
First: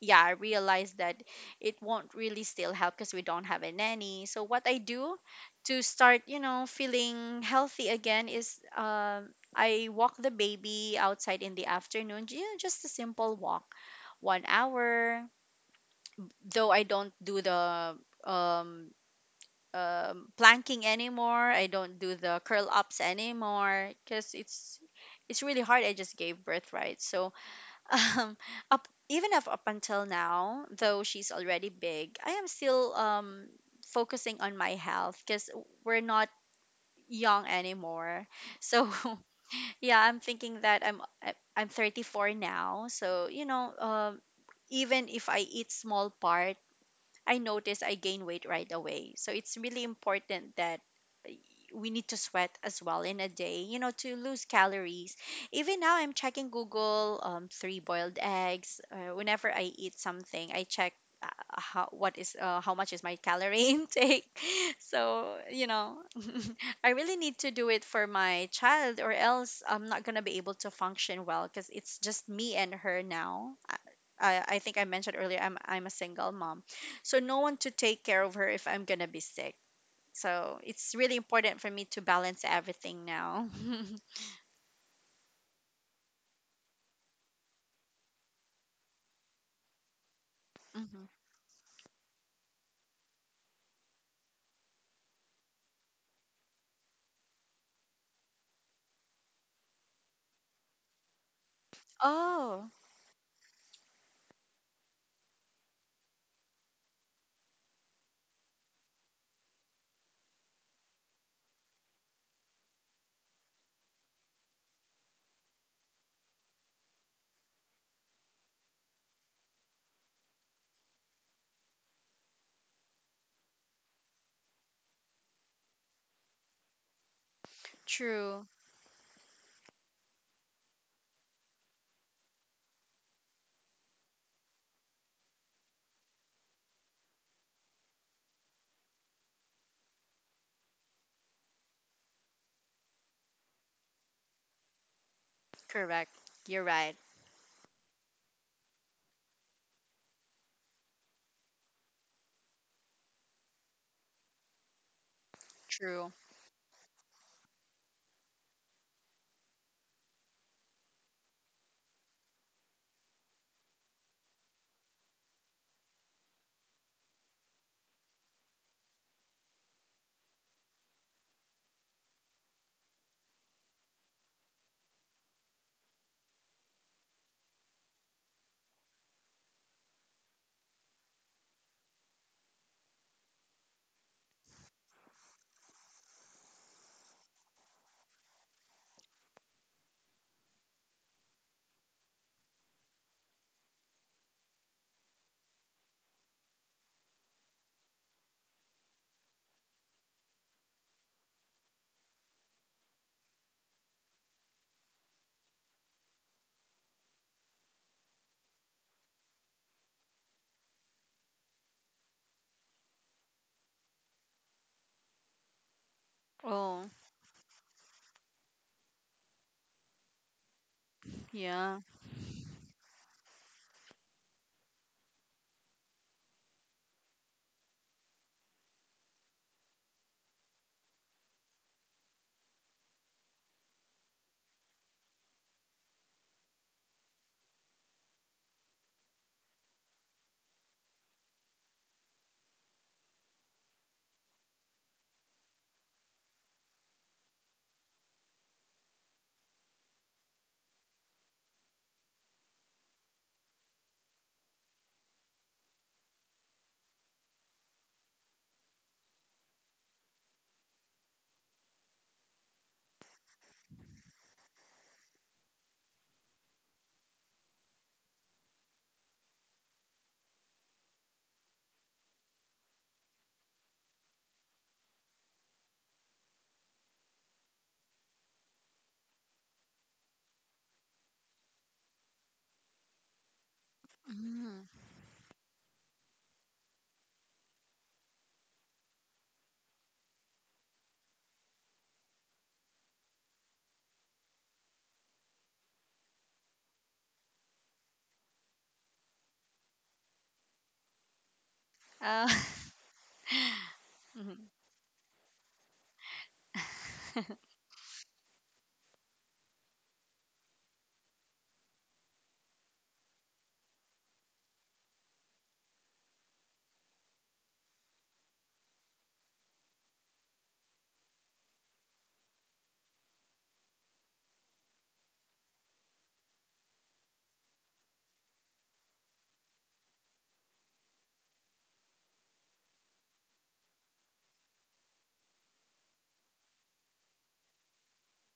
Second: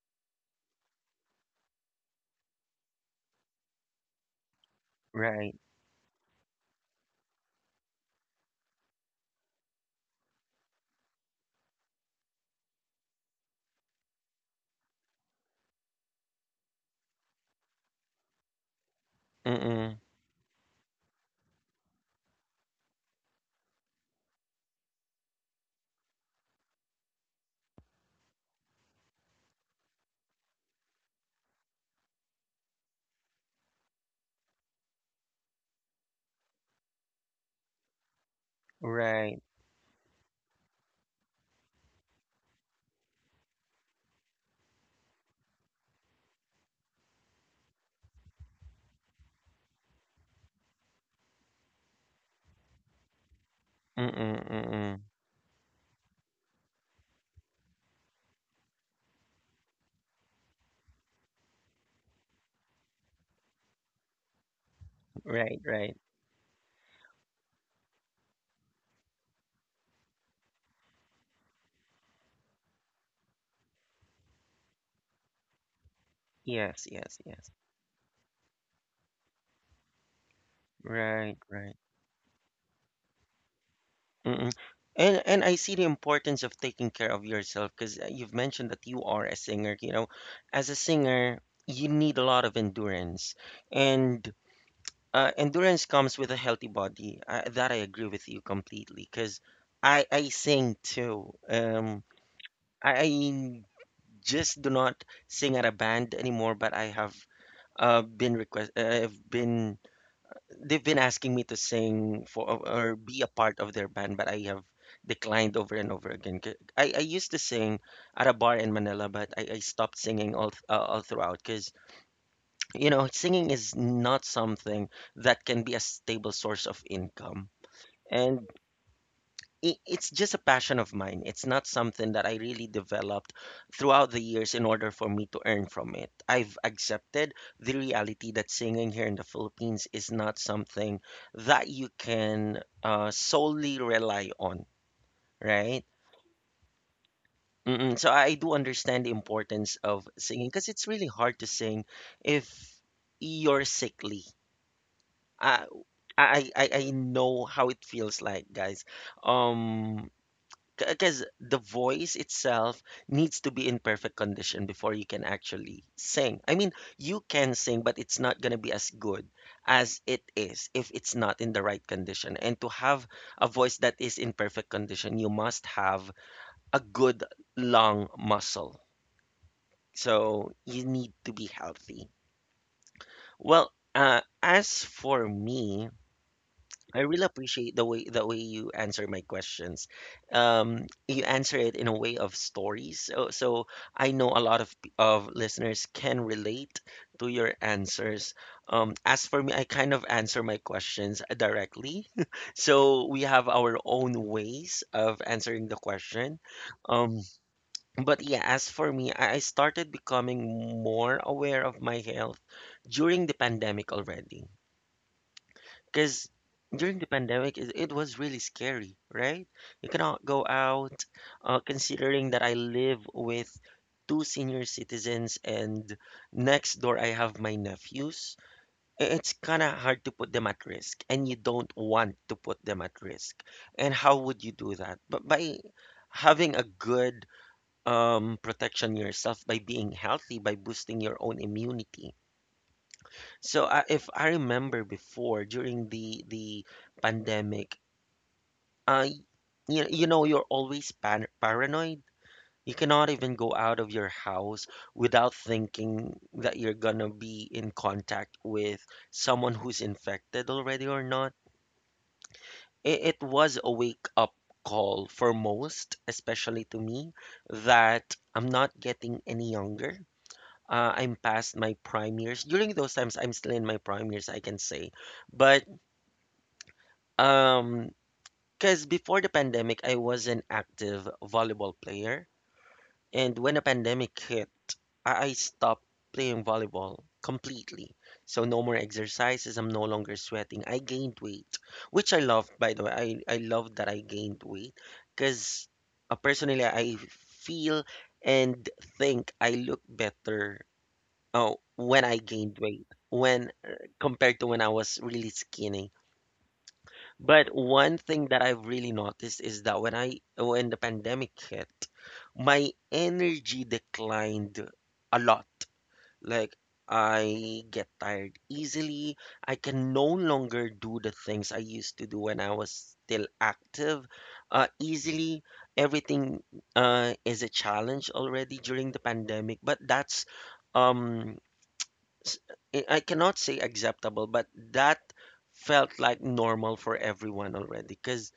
B: yeah, I realized that it won't really still help because we don't have a nanny. So what I do
A: Right.
B: to start, you know, feeling healthy again is, I walk the baby outside in the afternoon, you know, just a simple walk, 1 hour. Though I don't do the um,
A: Mm-mm.
B: planking anymore, I don't do the curl ups anymore because it's really hard. I just gave birth, right? So um up even if up until now, though she's already big, I am still, focusing on my health because we're not young anymore. So
A: Right.
B: [LAUGHS] yeah, I'm thinking that I'm 34 now. So you know, even if I eat small part, I notice I gain weight right away. So it's really important that, uh, we need to sweat as well in a day, you know, to
A: Mm-mm,
B: lose
A: mm-mm.
B: calories. Even now, I'm checking Google, three boiled eggs. Whenever I eat something, I check, how much is my calorie [LAUGHS] intake. So,
A: Right,
B: you
A: right.
B: know, [LAUGHS] I really need to do it for my child, or else I'm not gonna be able to function well because it's just me and her now. I think I mentioned earlier, I'm a single mom,
A: Yes,
B: so
A: yes,
B: no
A: yes.
B: one to take care of her if I'm gonna be sick. So it's really
A: Right,
B: important for
A: right.
B: me to balance everything now. [LAUGHS]
A: Mm-mm. And I see the importance of taking care of yourself because you've mentioned that you are a singer. You know, as a
B: Mhm.
A: singer, you need a lot of endurance. And endurance comes with a healthy body. I, that I agree with you completely because I sing too.
B: Oh,
A: I just do not sing at a band anymore, but I have been request. I've been they've been asking me to sing for or be a part of their band, but I have declined over and over again. 'Cause I used to sing at a bar in Manila, but I stopped singing all throughout because you know, singing is not something that can be a stable source of income.
B: true.
A: And it's just a passion of mine. It's not something that I really developed throughout the years in order for me to earn from it. I've accepted the reality that singing here in the Philippines is not something that you can solely rely on, right?
B: Correct. You're right.
A: Mm-mm. So I do understand the importance of singing because it's really hard to sing if you're sickly. Uh,
B: True.
A: I know how it feels like, guys. Um, because the voice itself needs to be in perfect condition before you can actually sing. I mean, you can sing, but it's not gonna be as good as it is if it's not in the right condition. And to have a voice that is in perfect condition, you must have a good lung muscle. So you need to be healthy. Well, as for me, I really appreciate the way you answer my questions. You answer it in a way of stories, so, so I know a lot of of listeners can relate to your answers. As for me, I kind of answer my questions directly, [LAUGHS] so we have our own ways of answering the question. Um, but yeah, as for me, I started becoming more aware of my health during the pandemic already. Because
B: Oh,
A: during the pandemic, it was really scary, right? You cannot go out,
B: yeah.
A: considering that I live with two senior citizens, and next door I have my nephews. It's kind of hard to put them at risk, and you don't want to put them at risk. And how would you do that? But by having a good protection yourself, by being healthy, by boosting your own immunity. So I, if I remember before, during the pandemic, uh, you, you know you're always pan paranoid. You cannot even go out of your house without thinking that you're gonna be in contact with someone who's infected already or not. It was a wake up call for most, especially to me, that I'm not getting any younger. I'm past my prime years. During those times, I'm still in my prime years, I can say. But um, because before the pandemic, I was an active volleyball player, and when the pandemic hit,
B: Mm.
A: I stopped playing volleyball completely. So no more exercises. I'm no longer sweating. I gained weight, which I love, by the way. I love that I gained weight because personally, I feel and think I look better. Oh, when I
B: Uh, [LAUGHS]
A: gained weight, when compared
B: mhm.
A: to when I was really skinny. But one thing that I've really noticed is that when the pandemic hit, my energy declined a lot. Like, I get tired easily. I can no longer do the things I used to do when I was still active. Easily, everything is a challenge already during the pandemic. But that's um s- I cannot say acceptable, but that felt like normal for everyone already because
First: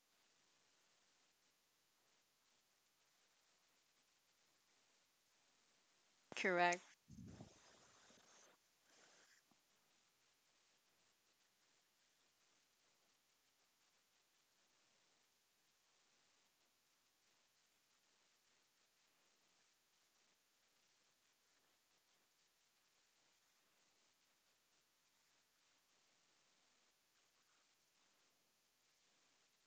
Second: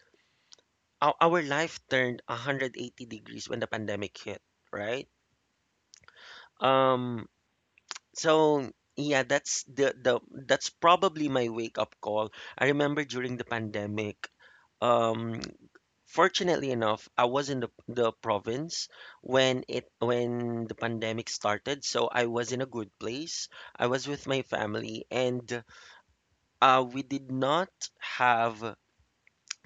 A: our life turned 180 degrees when the pandemic hit, right?
B: Correct.
A: Um, so yeah, that's the that's probably my wake up call. I remember during the pandemic, um, fortunately enough, I was in the province when the pandemic started, so I was in a good place. I was with my family, and we did not have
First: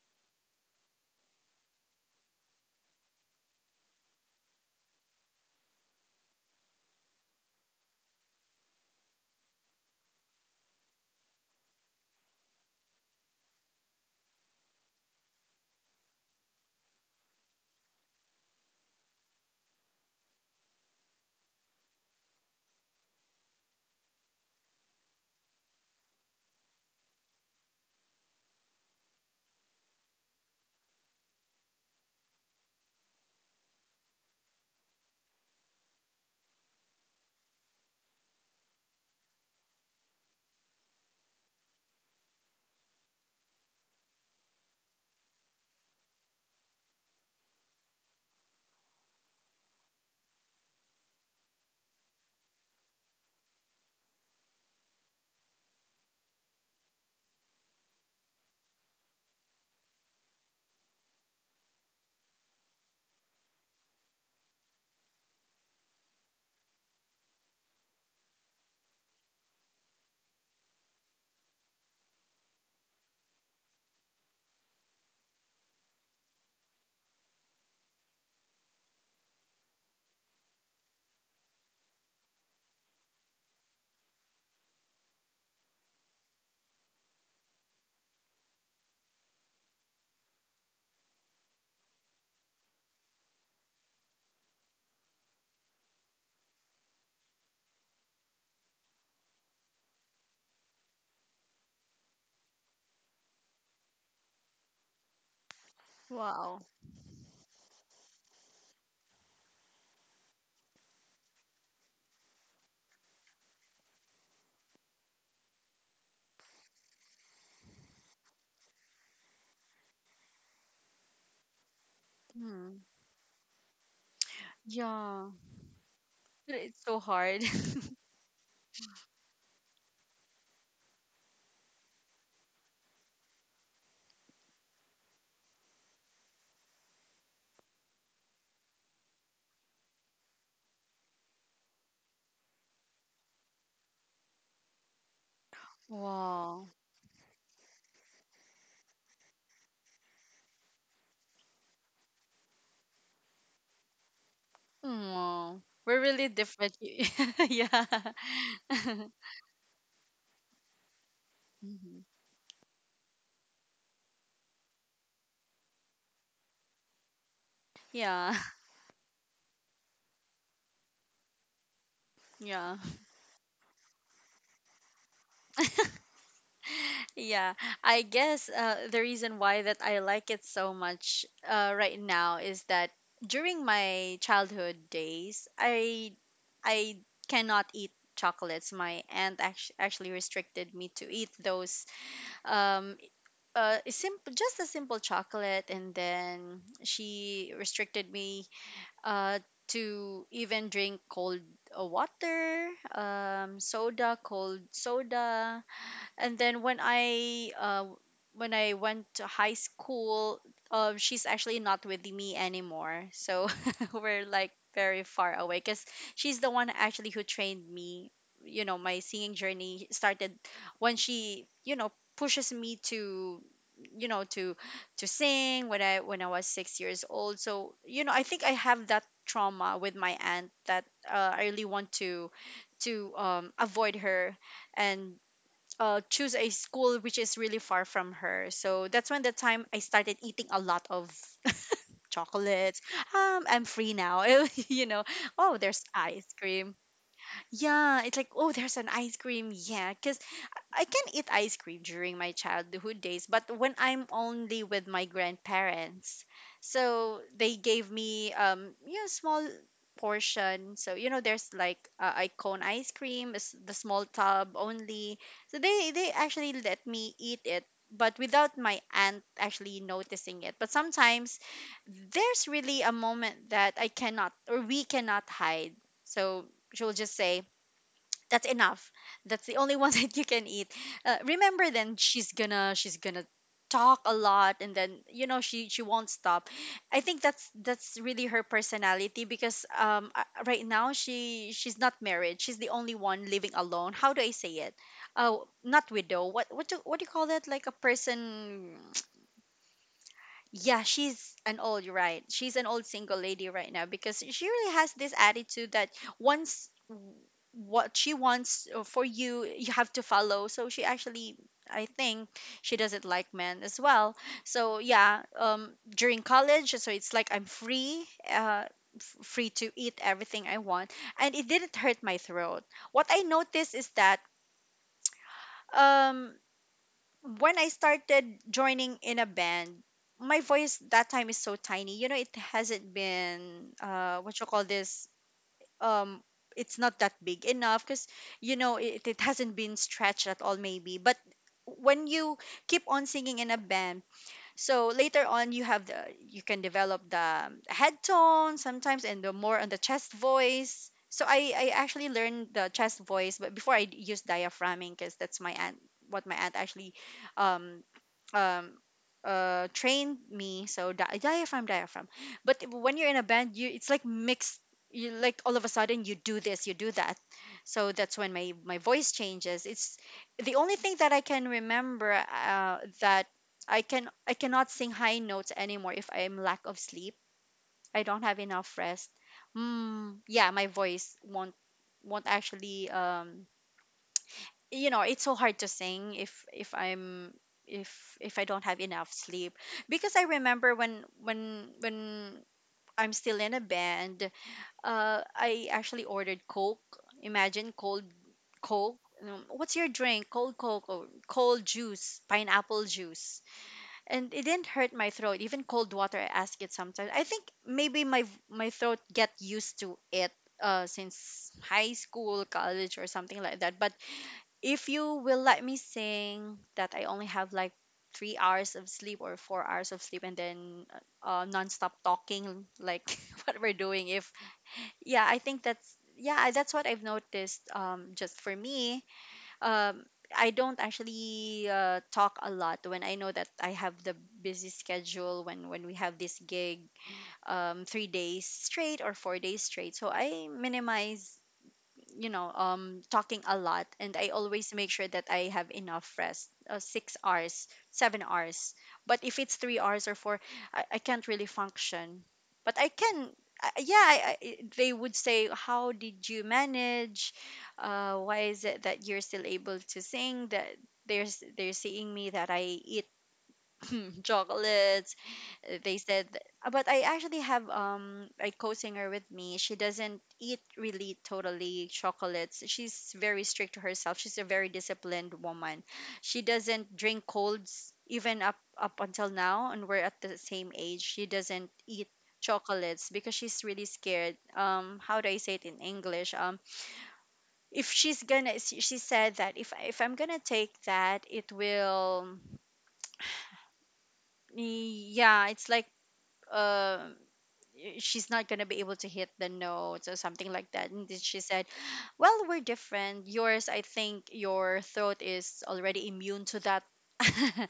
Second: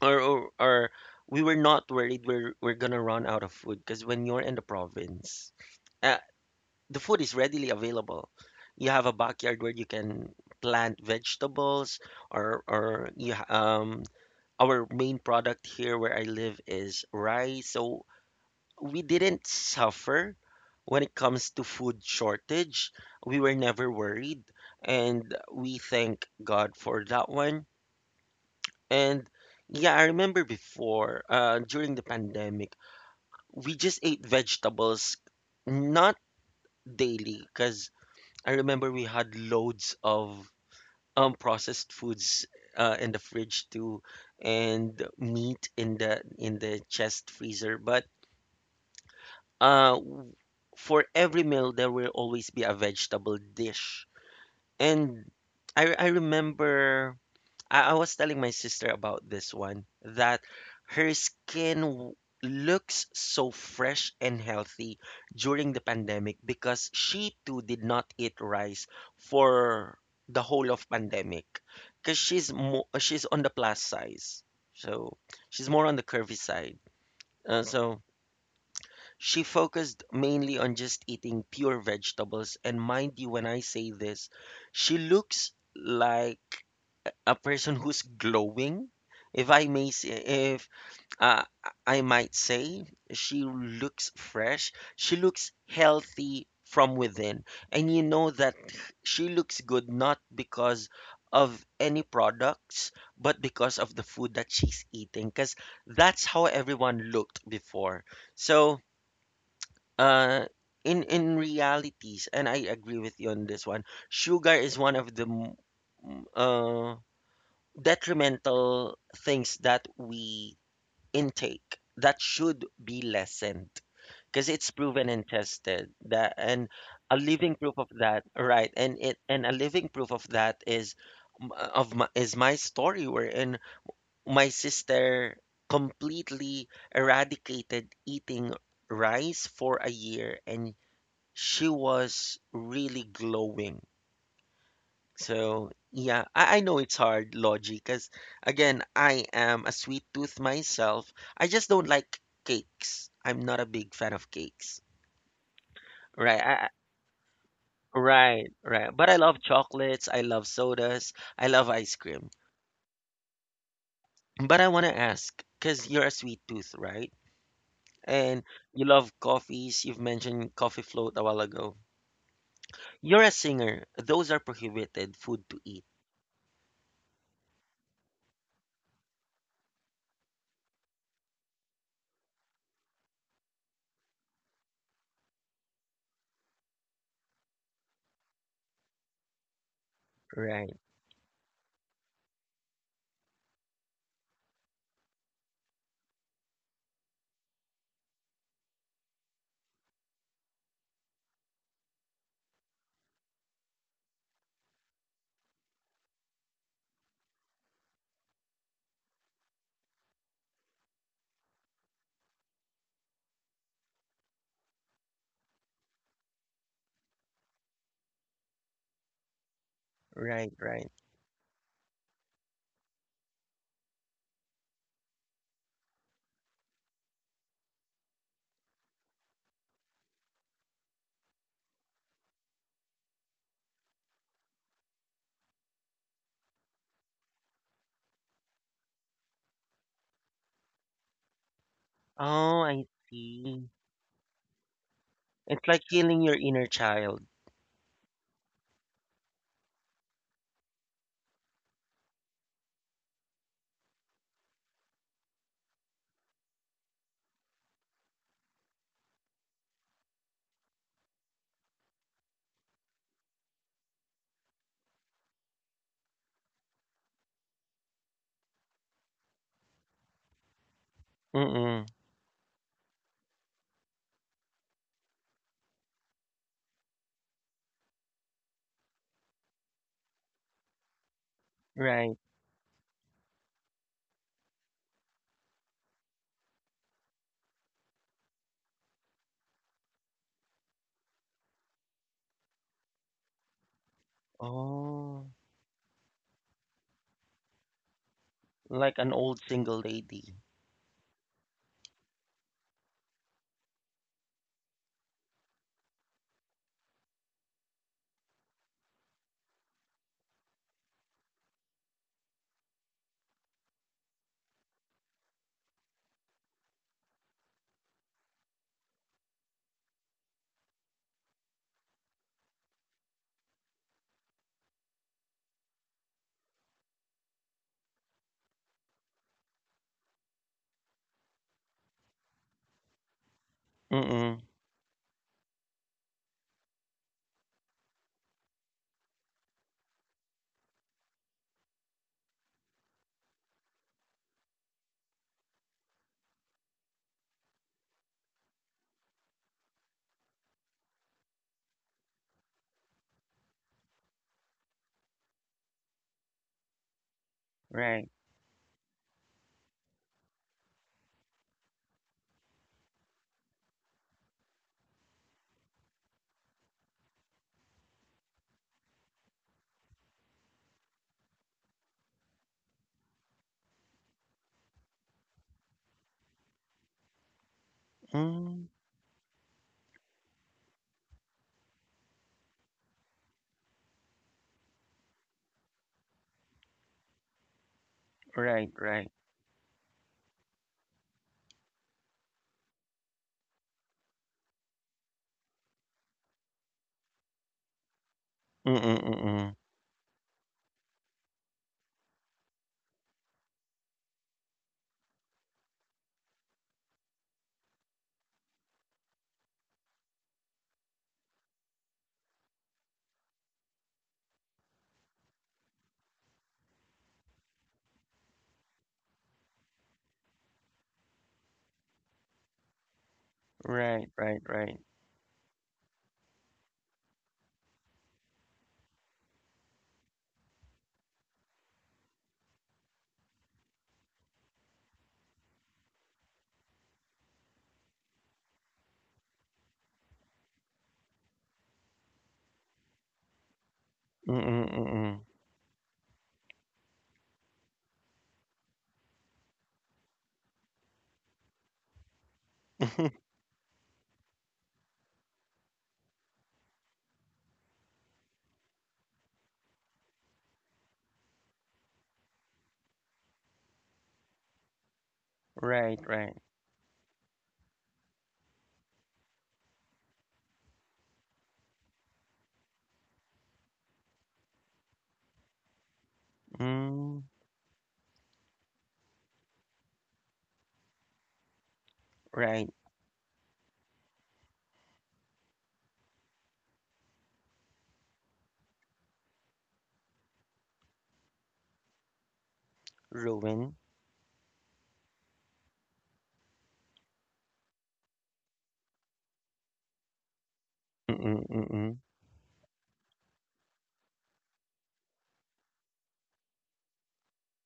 A: or we were not worried we're gonna run out of food, because when you're in the province, uh, the food is readily available. You have a backyard where you can plant vegetables, or or you, ha- um our main product here where I live is rice. So we didn't suffer when it comes to food shortage. We were never worried, and we thank God for that one. And yeah, I remember before, during the pandemic, we just ate vegetables not daily because I remember we had loads of processed foods in the fridge too, and meat in the chest freezer. But uh, w- for every meal, there will always be a vegetable dish. And I remember, I was telling my sister about this one, that her skin looks so fresh and healthy during the pandemic, because she too did not eat rice for the whole of pandemic because she's on the plus size, so she's more on the curvy side, so she focused mainly on just eating pure vegetables. And mind you, when I say this, she looks like a person who's glowing. If I may say, if uh, I might say, she looks fresh. She looks healthy from within, and you know that she looks good not because of any products, but because of the food that she's eating. Because that's how
B: Wow.
A: everyone looked before. So, uh, in realities, and I agree with you on this one, sugar is one of the m- uh detrimental things that we intake that should
B: Mm.
A: be lessened because it's proven and
B: Yeah.
A: tested that,
B: But
A: and
B: it's so
A: a
B: hard.
A: living
B: [LAUGHS]
A: proof of that, right? And it, and a living proof of that is is my story, wherein my sister completely eradicated eating rice for a year, and she was really glowing. So yeah, I know
B: Wow.
A: it's hard, Logi, because again, I am a sweet tooth myself. I just don't like cakes. I'm not a big fan of cakes.
B: Wow. We're really
A: Right,
B: different. [LAUGHS] Yeah.
A: right, right. But I love chocolates, I love sodas, I love ice
B: Mhm.
A: cream. But I want to ask, because you're a sweet tooth, right? And
B: Yeah. [LAUGHS]
A: you love coffees. You've mentioned coffee float a while ago.
B: Yeah.
A: You're a singer. Those are prohibited food to eat.
B: Yeah, I guess, the reason why that I like it so much, right now is that during my childhood days, I cannot eat chocolates. My aunt, actually
A: Right,
B: restricted me to eat those. Um, simple, just a simple chocolate, and then she restricted me, uh, to even drink cold, water, soda, cold soda. And then when I, when I went to high school, she's actually not with me anymore. So [LAUGHS] we're like very far away because she's the one actually who trained me. You know, my singing journey started
A: right, right.
B: when she, you know, pushes me to, you know, to sing when I was 6 years old. So you know, I think I have that trauma with my aunt that, I really want to, avoid her. And, choose a school which is really far from her. So that's when the time I started eating a lot of [LAUGHS]
A: Oh,
B: chocolates.
A: I
B: I'm
A: see.
B: free now. [LAUGHS] You know, oh,
A: It's like
B: there's
A: healing
B: ice
A: your inner
B: cream.
A: child.
B: Yeah, it's like, oh, there's an ice cream. Yeah, because I can eat ice cream during my childhood days, but when I'm only with my grandparents. So they gave me, you know, small portion. So you know, there's like, I cone ice cream, is the small tub only. So they actually let me eat it, but without my aunt actually noticing it. But sometimes
A: Mm,
B: there's really a moment that I cannot, or we cannot hide. So she will just say, that's enough, that's the only one [LAUGHS] that you can eat. Remember, then
A: right.
B: she's gonna talk a lot. And then you know she won't stop. I think that's really her personality because, right now she's not married. She's the only one living alone. How do I say it,
A: Oh,
B: oh, not widow, what what do you call that, like a person.
A: like an old single lady.
B: Yeah, she's an old, right? She's an old single lady right now because she really has this attitude that, once what she wants, for you, you have to follow. So she actually, I think, she doesn't like men as well. So yeah, during college, so it's like I'm free, free to eat everything I want, and it didn't hurt my throat. What I noticed is that um when I started joining in a band, my voice that time is so tiny. You know, it hasn't been what
A: Mm,
B: you call this um it's not that big enough because you know it hasn't been stretched at all maybe. But when you keep on singing in a band, so later on you have the, you can develop the head tone sometimes, and the more on the chest voice. So I actually learned the chest voice, but before I used diaphragming because that's my aunt, what my aunt actually um
A: right.
B: um trained me. So diaphragm, diaphragm. But when you're in a band, you it's like mixed. You like all of a sudden you do this, you do that. So that's when my voice changes. It's the only thing that I can remember, that I can, I cannot sing high notes anymore if I am lack of sleep, I don't have enough
A: Mm,
B: rest. Mm, yeah, my voice won't actually, you know, it's so hard to sing if I'm if I don't
A: right,
B: have enough
A: right.
B: sleep. Because I remember when I'm still in a band, I actually ordered Coke. Imagine cold
A: Mm,
B: Coke.
A: mm,
B: What's your drink? Cold Coke or cold juice, pineapple juice. And it didn't hurt my throat, even cold water I ask it sometimes. I think maybe my throat get used to it, since high school, college or something like that. But if you will let me sing that I only have like 3 hours of sleep or 4 hours of sleep, and then non-stop talking like [LAUGHS] what we're doing.
A: right,
B: If
A: right, right.
B: yeah, I think that's, yeah, that's what I've noticed, just for me. um, I don't actually talk a lot when I know that I have the busy schedule, when we have this gig 3 days straight or 4 days straight. So I minimize, you know, talking a lot, and I always make sure
A: Mm,
B: that I have enough rest, 6 hours, 7 hours. But if it's 3 hours or four, I can't really function. But I
A: mm,
B: can, yeah, I, they would say, how did you manage, why is it that you're still able to sing? That there's, they're seeing me that I eat [LAUGHS] chocolates.
A: [LAUGHS]
B: They
A: right,
B: said,
A: right.
B: but I actually have a co-singer with me. She doesn't eat really totally chocolates. She's very strict to herself. She's a very disciplined woman. She doesn't
A: Mm,
B: drink colds even up until now, and we're at the same age. She doesn't eat
A: right.
B: chocolates because she's really scared. How do I say it in English? If she's gonna, she said that if I'm gonna take that, it will,
A: Ruin.
B: yeah, it's like, uh, she's not going to be able to hit the notes or something like that. And then she
A: Mm,
B: said,
A: mm,
B: well, we're different. Yours, I think your throat is already immune to that. [LAUGHS]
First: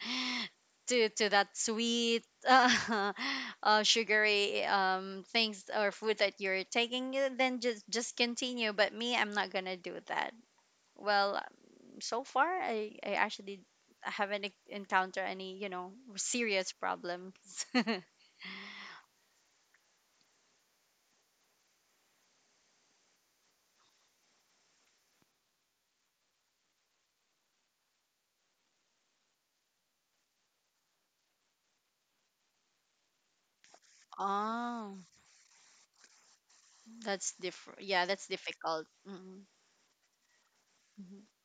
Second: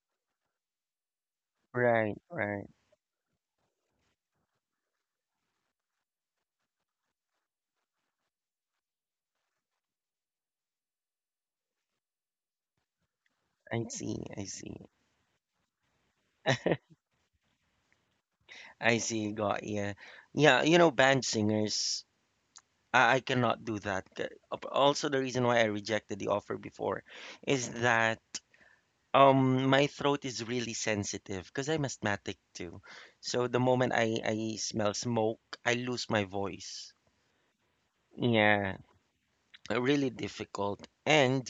B: To that
A: right,
B: sweet
A: right.
B: [LAUGHS] sugary things or food that you're taking, eh, then just continue. But me, I'm not gonna do that. Well, so far, I actually
A: I see, I
B: haven't
A: see.
B: encountered any, you know, serious problems. [LAUGHS]
A: I see, got yeah. Yeah, you know, band singers, I cannot do that. Also, the reason why I rejected the offer before is that um, my throat is really sensitive because I'm asthmatic too. So the moment I smell
B: Oh.
A: smoke, I lose my voice.
B: That's different. Yeah, that's
A: Yeah,
B: difficult. Mm-hmm.
A: really difficult. And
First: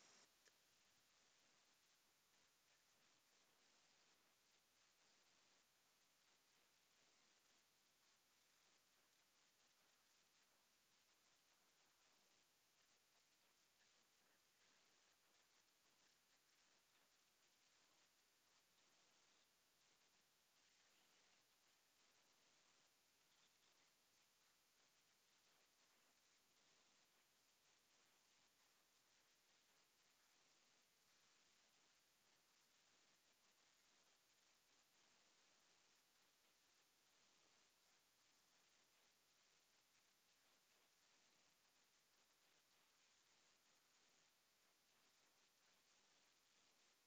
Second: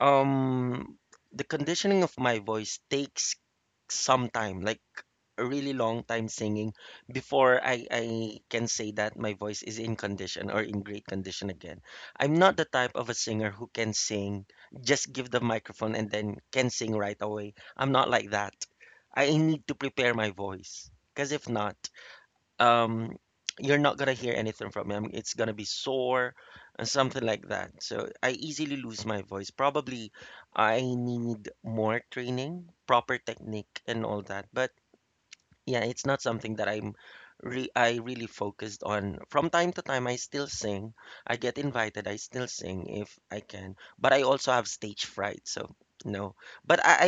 A: um, the conditioning of my voice takes some time, like a really long time singing before I can say that my voice is in condition or in great condition again. I'm not the type of a singer who can sing, just give the microphone and then can sing right away. I'm not like that. I need to prepare my voice because if not, um, you're not gonna hear anything from me. I mean, it's gonna be sore and something like that. So I easily lose my voice. Probably I need more training, proper technique, and all that. But yeah, it's not something that I'm re I really focused on. From time to time, I still sing. I get invited, I still sing if I can. But I also have stage fright, so no. But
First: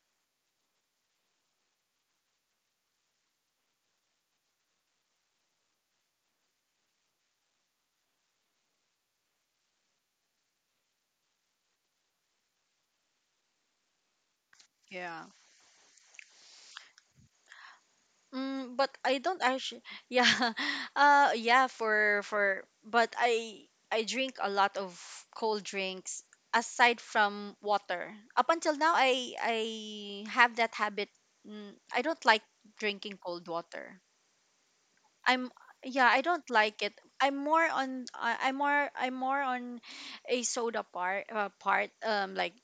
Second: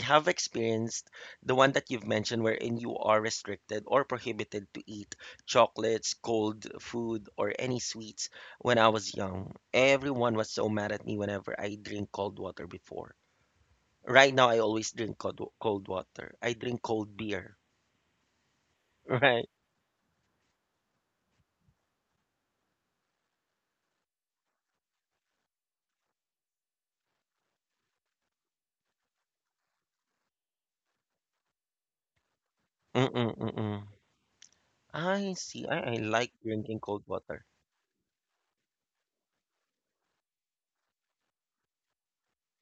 A: I have experienced the one that you've mentioned wherein you are restricted or prohibited to eat chocolates, cold food, or any sweets when I was young. Everyone was so mad at me whenever I drink cold water before. Right now, I always drink
B: Yeah.
A: cold, cold water. I drink cold beer.
B: Mm, but I
A: [LAUGHS]
B: don't
A: Right.
B: actually. [LAUGHS] Yeah, yeah. For but I drink a lot of cold drinks aside from water. Up until now, I have that habit. Mm, I don't like
A: Mm,
B: drinking cold
A: mm.
B: water.
A: I
B: I'm
A: see. I
B: Yeah. I
A: like
B: don't like
A: drinking
B: it.
A: cold
B: I'm
A: water.
B: more on. I- I'm more. I'm more on a soda part. Like,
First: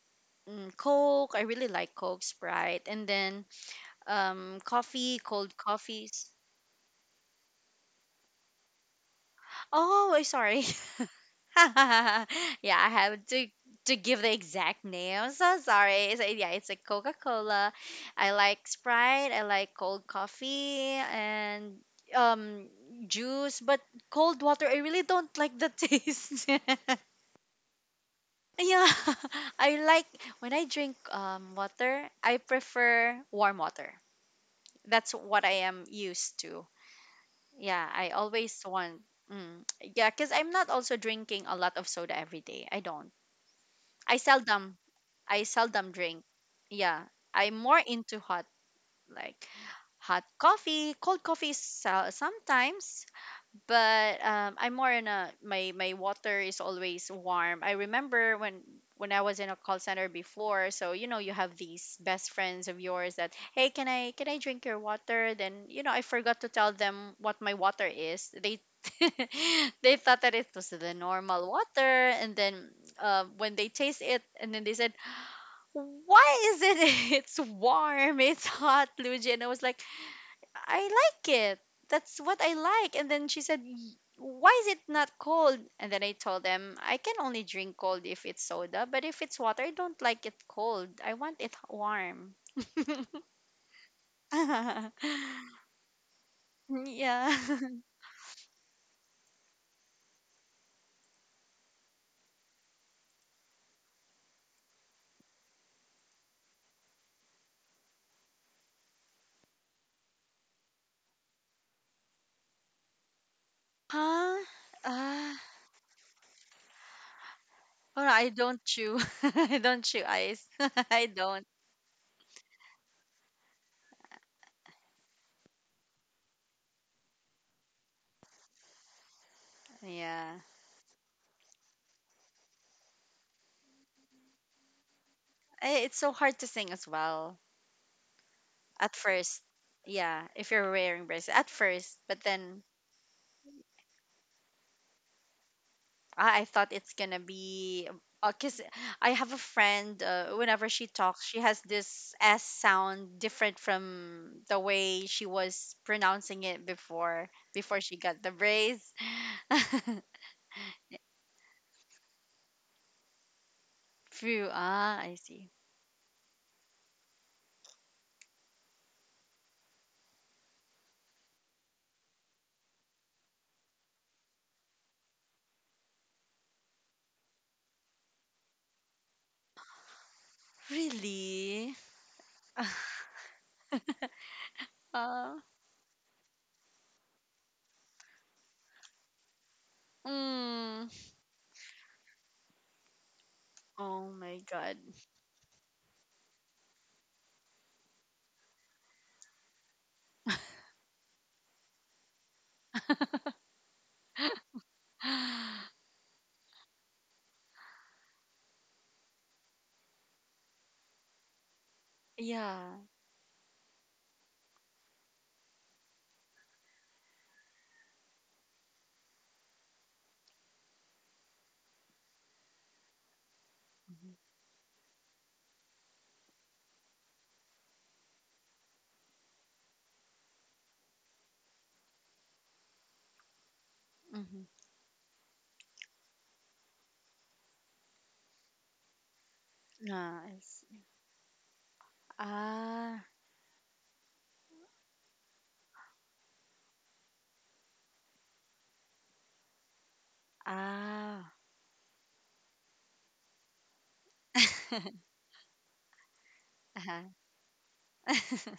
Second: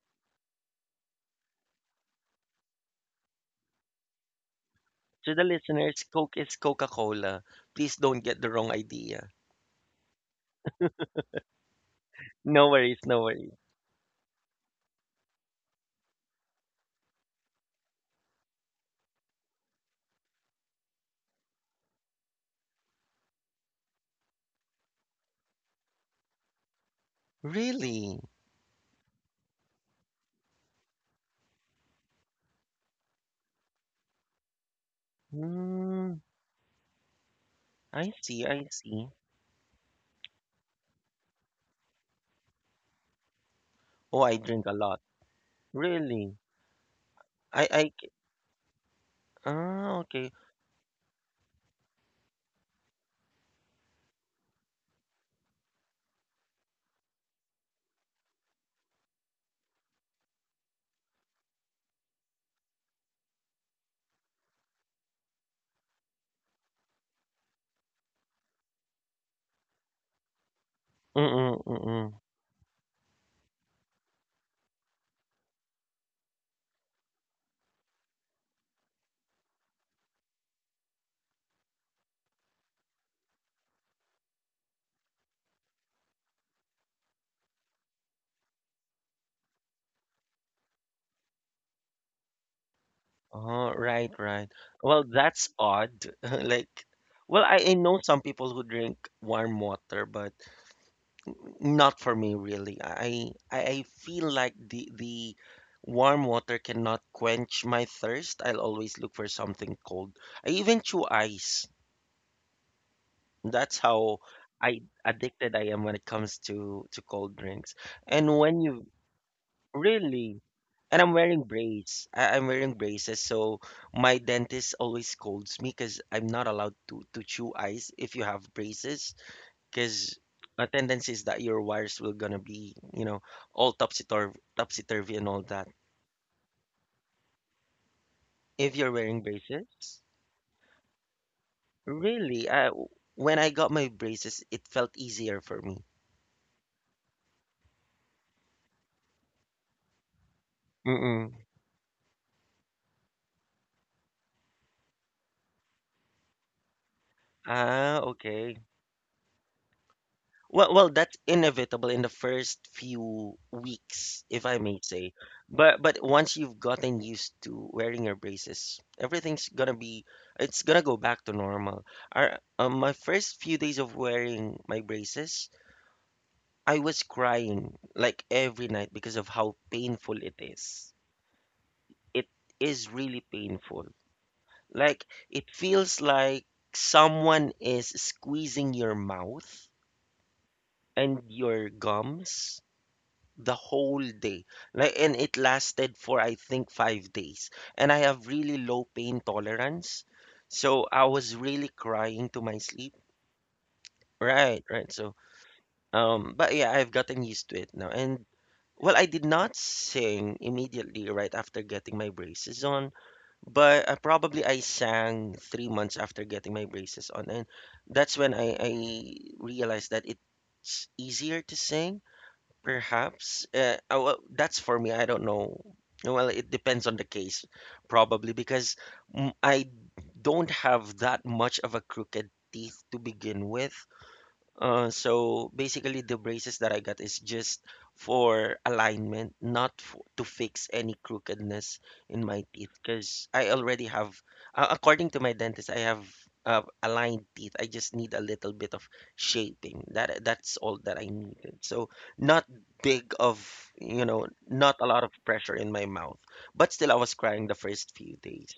B: mm, Coke. I really like Coke, Sprite, and then coffee,
A: To the
B: cold
A: listeners,
B: coffees.
A: Coke is Coca-Cola. Please don't get the wrong idea.
B: Oh, I'm sorry. [LAUGHS] [LAUGHS]
A: No
B: Yeah, I
A: worries, no
B: have to
A: worries.
B: to give the exact name. I'm so sorry. So yeah, it's a Coca Cola. I like Sprite. I like cold coffee and um juice. But cold water, I really don't like the taste. [LAUGHS]
A: Really?
B: Yeah, [LAUGHS] I like when I drink water. I prefer warm water. That's what I am
A: Mm,
B: used to. Yeah,
A: I
B: I
A: see,
B: always
A: I
B: want.
A: see.
B: Mm, yeah, because I'm not also drinking a lot of soda every day. I don't. I
A: Oh, I drink a
B: seldom.
A: lot.
B: I seldom drink.
A: Really?
B: Yeah, I'm
A: I,
B: more
A: I, c-
B: into hot, like
A: ah,
B: hot
A: okay.
B: coffee. Cold coffee is, sometimes, but I'm more in a, my water is always warm. I remember when I was in a call center before. So you know, you have these best friends of yours that, hey, can I, drink your water? Then you know, I forgot to tell them what my water is. They [LAUGHS] they thought that it was the normal
A: Mm-mm,
B: water,
A: mm-mm.
B: and then when they taste it, and then they said, "Why is it? [LAUGHS] It's warm. It's hot, Luigi." And I was like, I like it. That's what I like. And then she said, Why is it not cold?" And then I told them, I can only drink cold if it's soda, but if it's water, I don't like it cold. I want it warm.
A: Oh, right, right. Well, that's
B: [LAUGHS]
A: odd. [LAUGHS] Like,
B: Yeah.
A: well,
B: [LAUGHS]
A: I know some people who drink warm water, but not for me, really. I feel like the warm water cannot quench my thirst. I'll always look for something cold. I even chew ice. That's how
B: Huh? Uh,
A: I am when it comes to cold drinks.
B: well, I
A: And
B: don't
A: when you
B: chew. [LAUGHS] I don't chew
A: really
B: ice. [LAUGHS]
A: and
B: I don't.
A: I'm wearing braces, so my dentist always scolds me because I'm not allowed to chew ice if you have braces because
B: Yeah.
A: a tendency is that your wires will gonna be, you know, all topsy turvy and all that.
B: Eh, it's so hard to sing as well
A: If you're
B: at
A: wearing
B: first.
A: braces,
B: Yeah, if you're wearing braces at first, but
A: really,
B: then
A: I, when I got my braces, it felt easier for me.
B: I thought it's gonna be, because I have a friend. Whenever she talks,
A: Mm-mm.
B: she has this S sound different from the way she was pronouncing it before. Before she
A: Ah,
B: got the
A: okay.
B: brace. [LAUGHS]
A: Well, well, that's inevitable in the first few weeks, if
B: Phew.
A: I may
B: Ah,
A: say.
B: I see.
A: But once you've gotten used to wearing your braces, everything's gonna be, it's gonna go back to normal. My first few days of wearing my braces, I was crying like every night because of how painful it is.
B: Really?
A: It is
B: [LAUGHS]
A: really painful. Like
B: uh,
A: it feels like someone is squeezing your mouth
B: mm,
A: and your gums the whole
B: oh my
A: day.
B: god.
A: Like and it lasted for I think 5 days. And I have really low pain tolerance. So I was really crying to my sleep. Right, right. So
B: [GASPS]
A: But yeah, I've gotten used to it now. And well, I did not sing immediately right after getting my
B: [SIGHS]
A: braces
B: Yeah.
A: on, but probably I sang 3 months after getting my braces on, and that's when I realized that it's easier to sing, perhaps.
B: Mm-hmm.
A: Well, that's for me. I don't know. Well, it depends on the case, probably because I don't have that much of a crooked teeth to begin with.
B: Mm-hmm.
A: So basically, the braces that I got is just for alignment, not for,
B: Ah,
A: to
B: I
A: fix
B: see.
A: any crookedness in my teeth.
B: Ah.
A: Because I already have, according to my dentist, I have aligned teeth. I just need a little bit of shaping. That's all that I
B: Ah.
A: needed. So not big of, you know, not a
B: [LAUGHS]
A: lot of pressure in my mouth. But still, I
B: Uh-huh.
A: was crying the first few days.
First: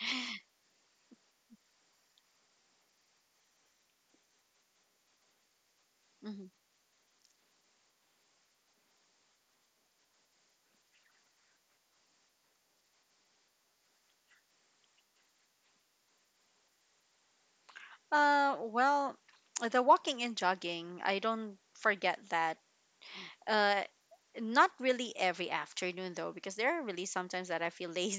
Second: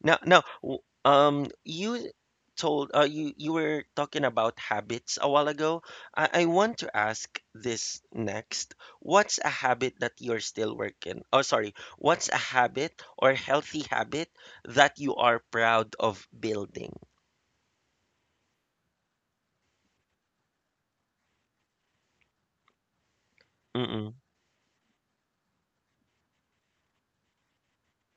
A: No, no. You told you were talking about habits a while ago. I
B: Mhm.
A: want to ask this next. What's a habit that you're still working? Oh, sorry. What's a habit or healthy habit that you are proud of building?
B: Well, the walking and jogging, I don't forget that. Uh, Not really every afternoon though, because there are really sometimes that I feel [LAUGHS] lazy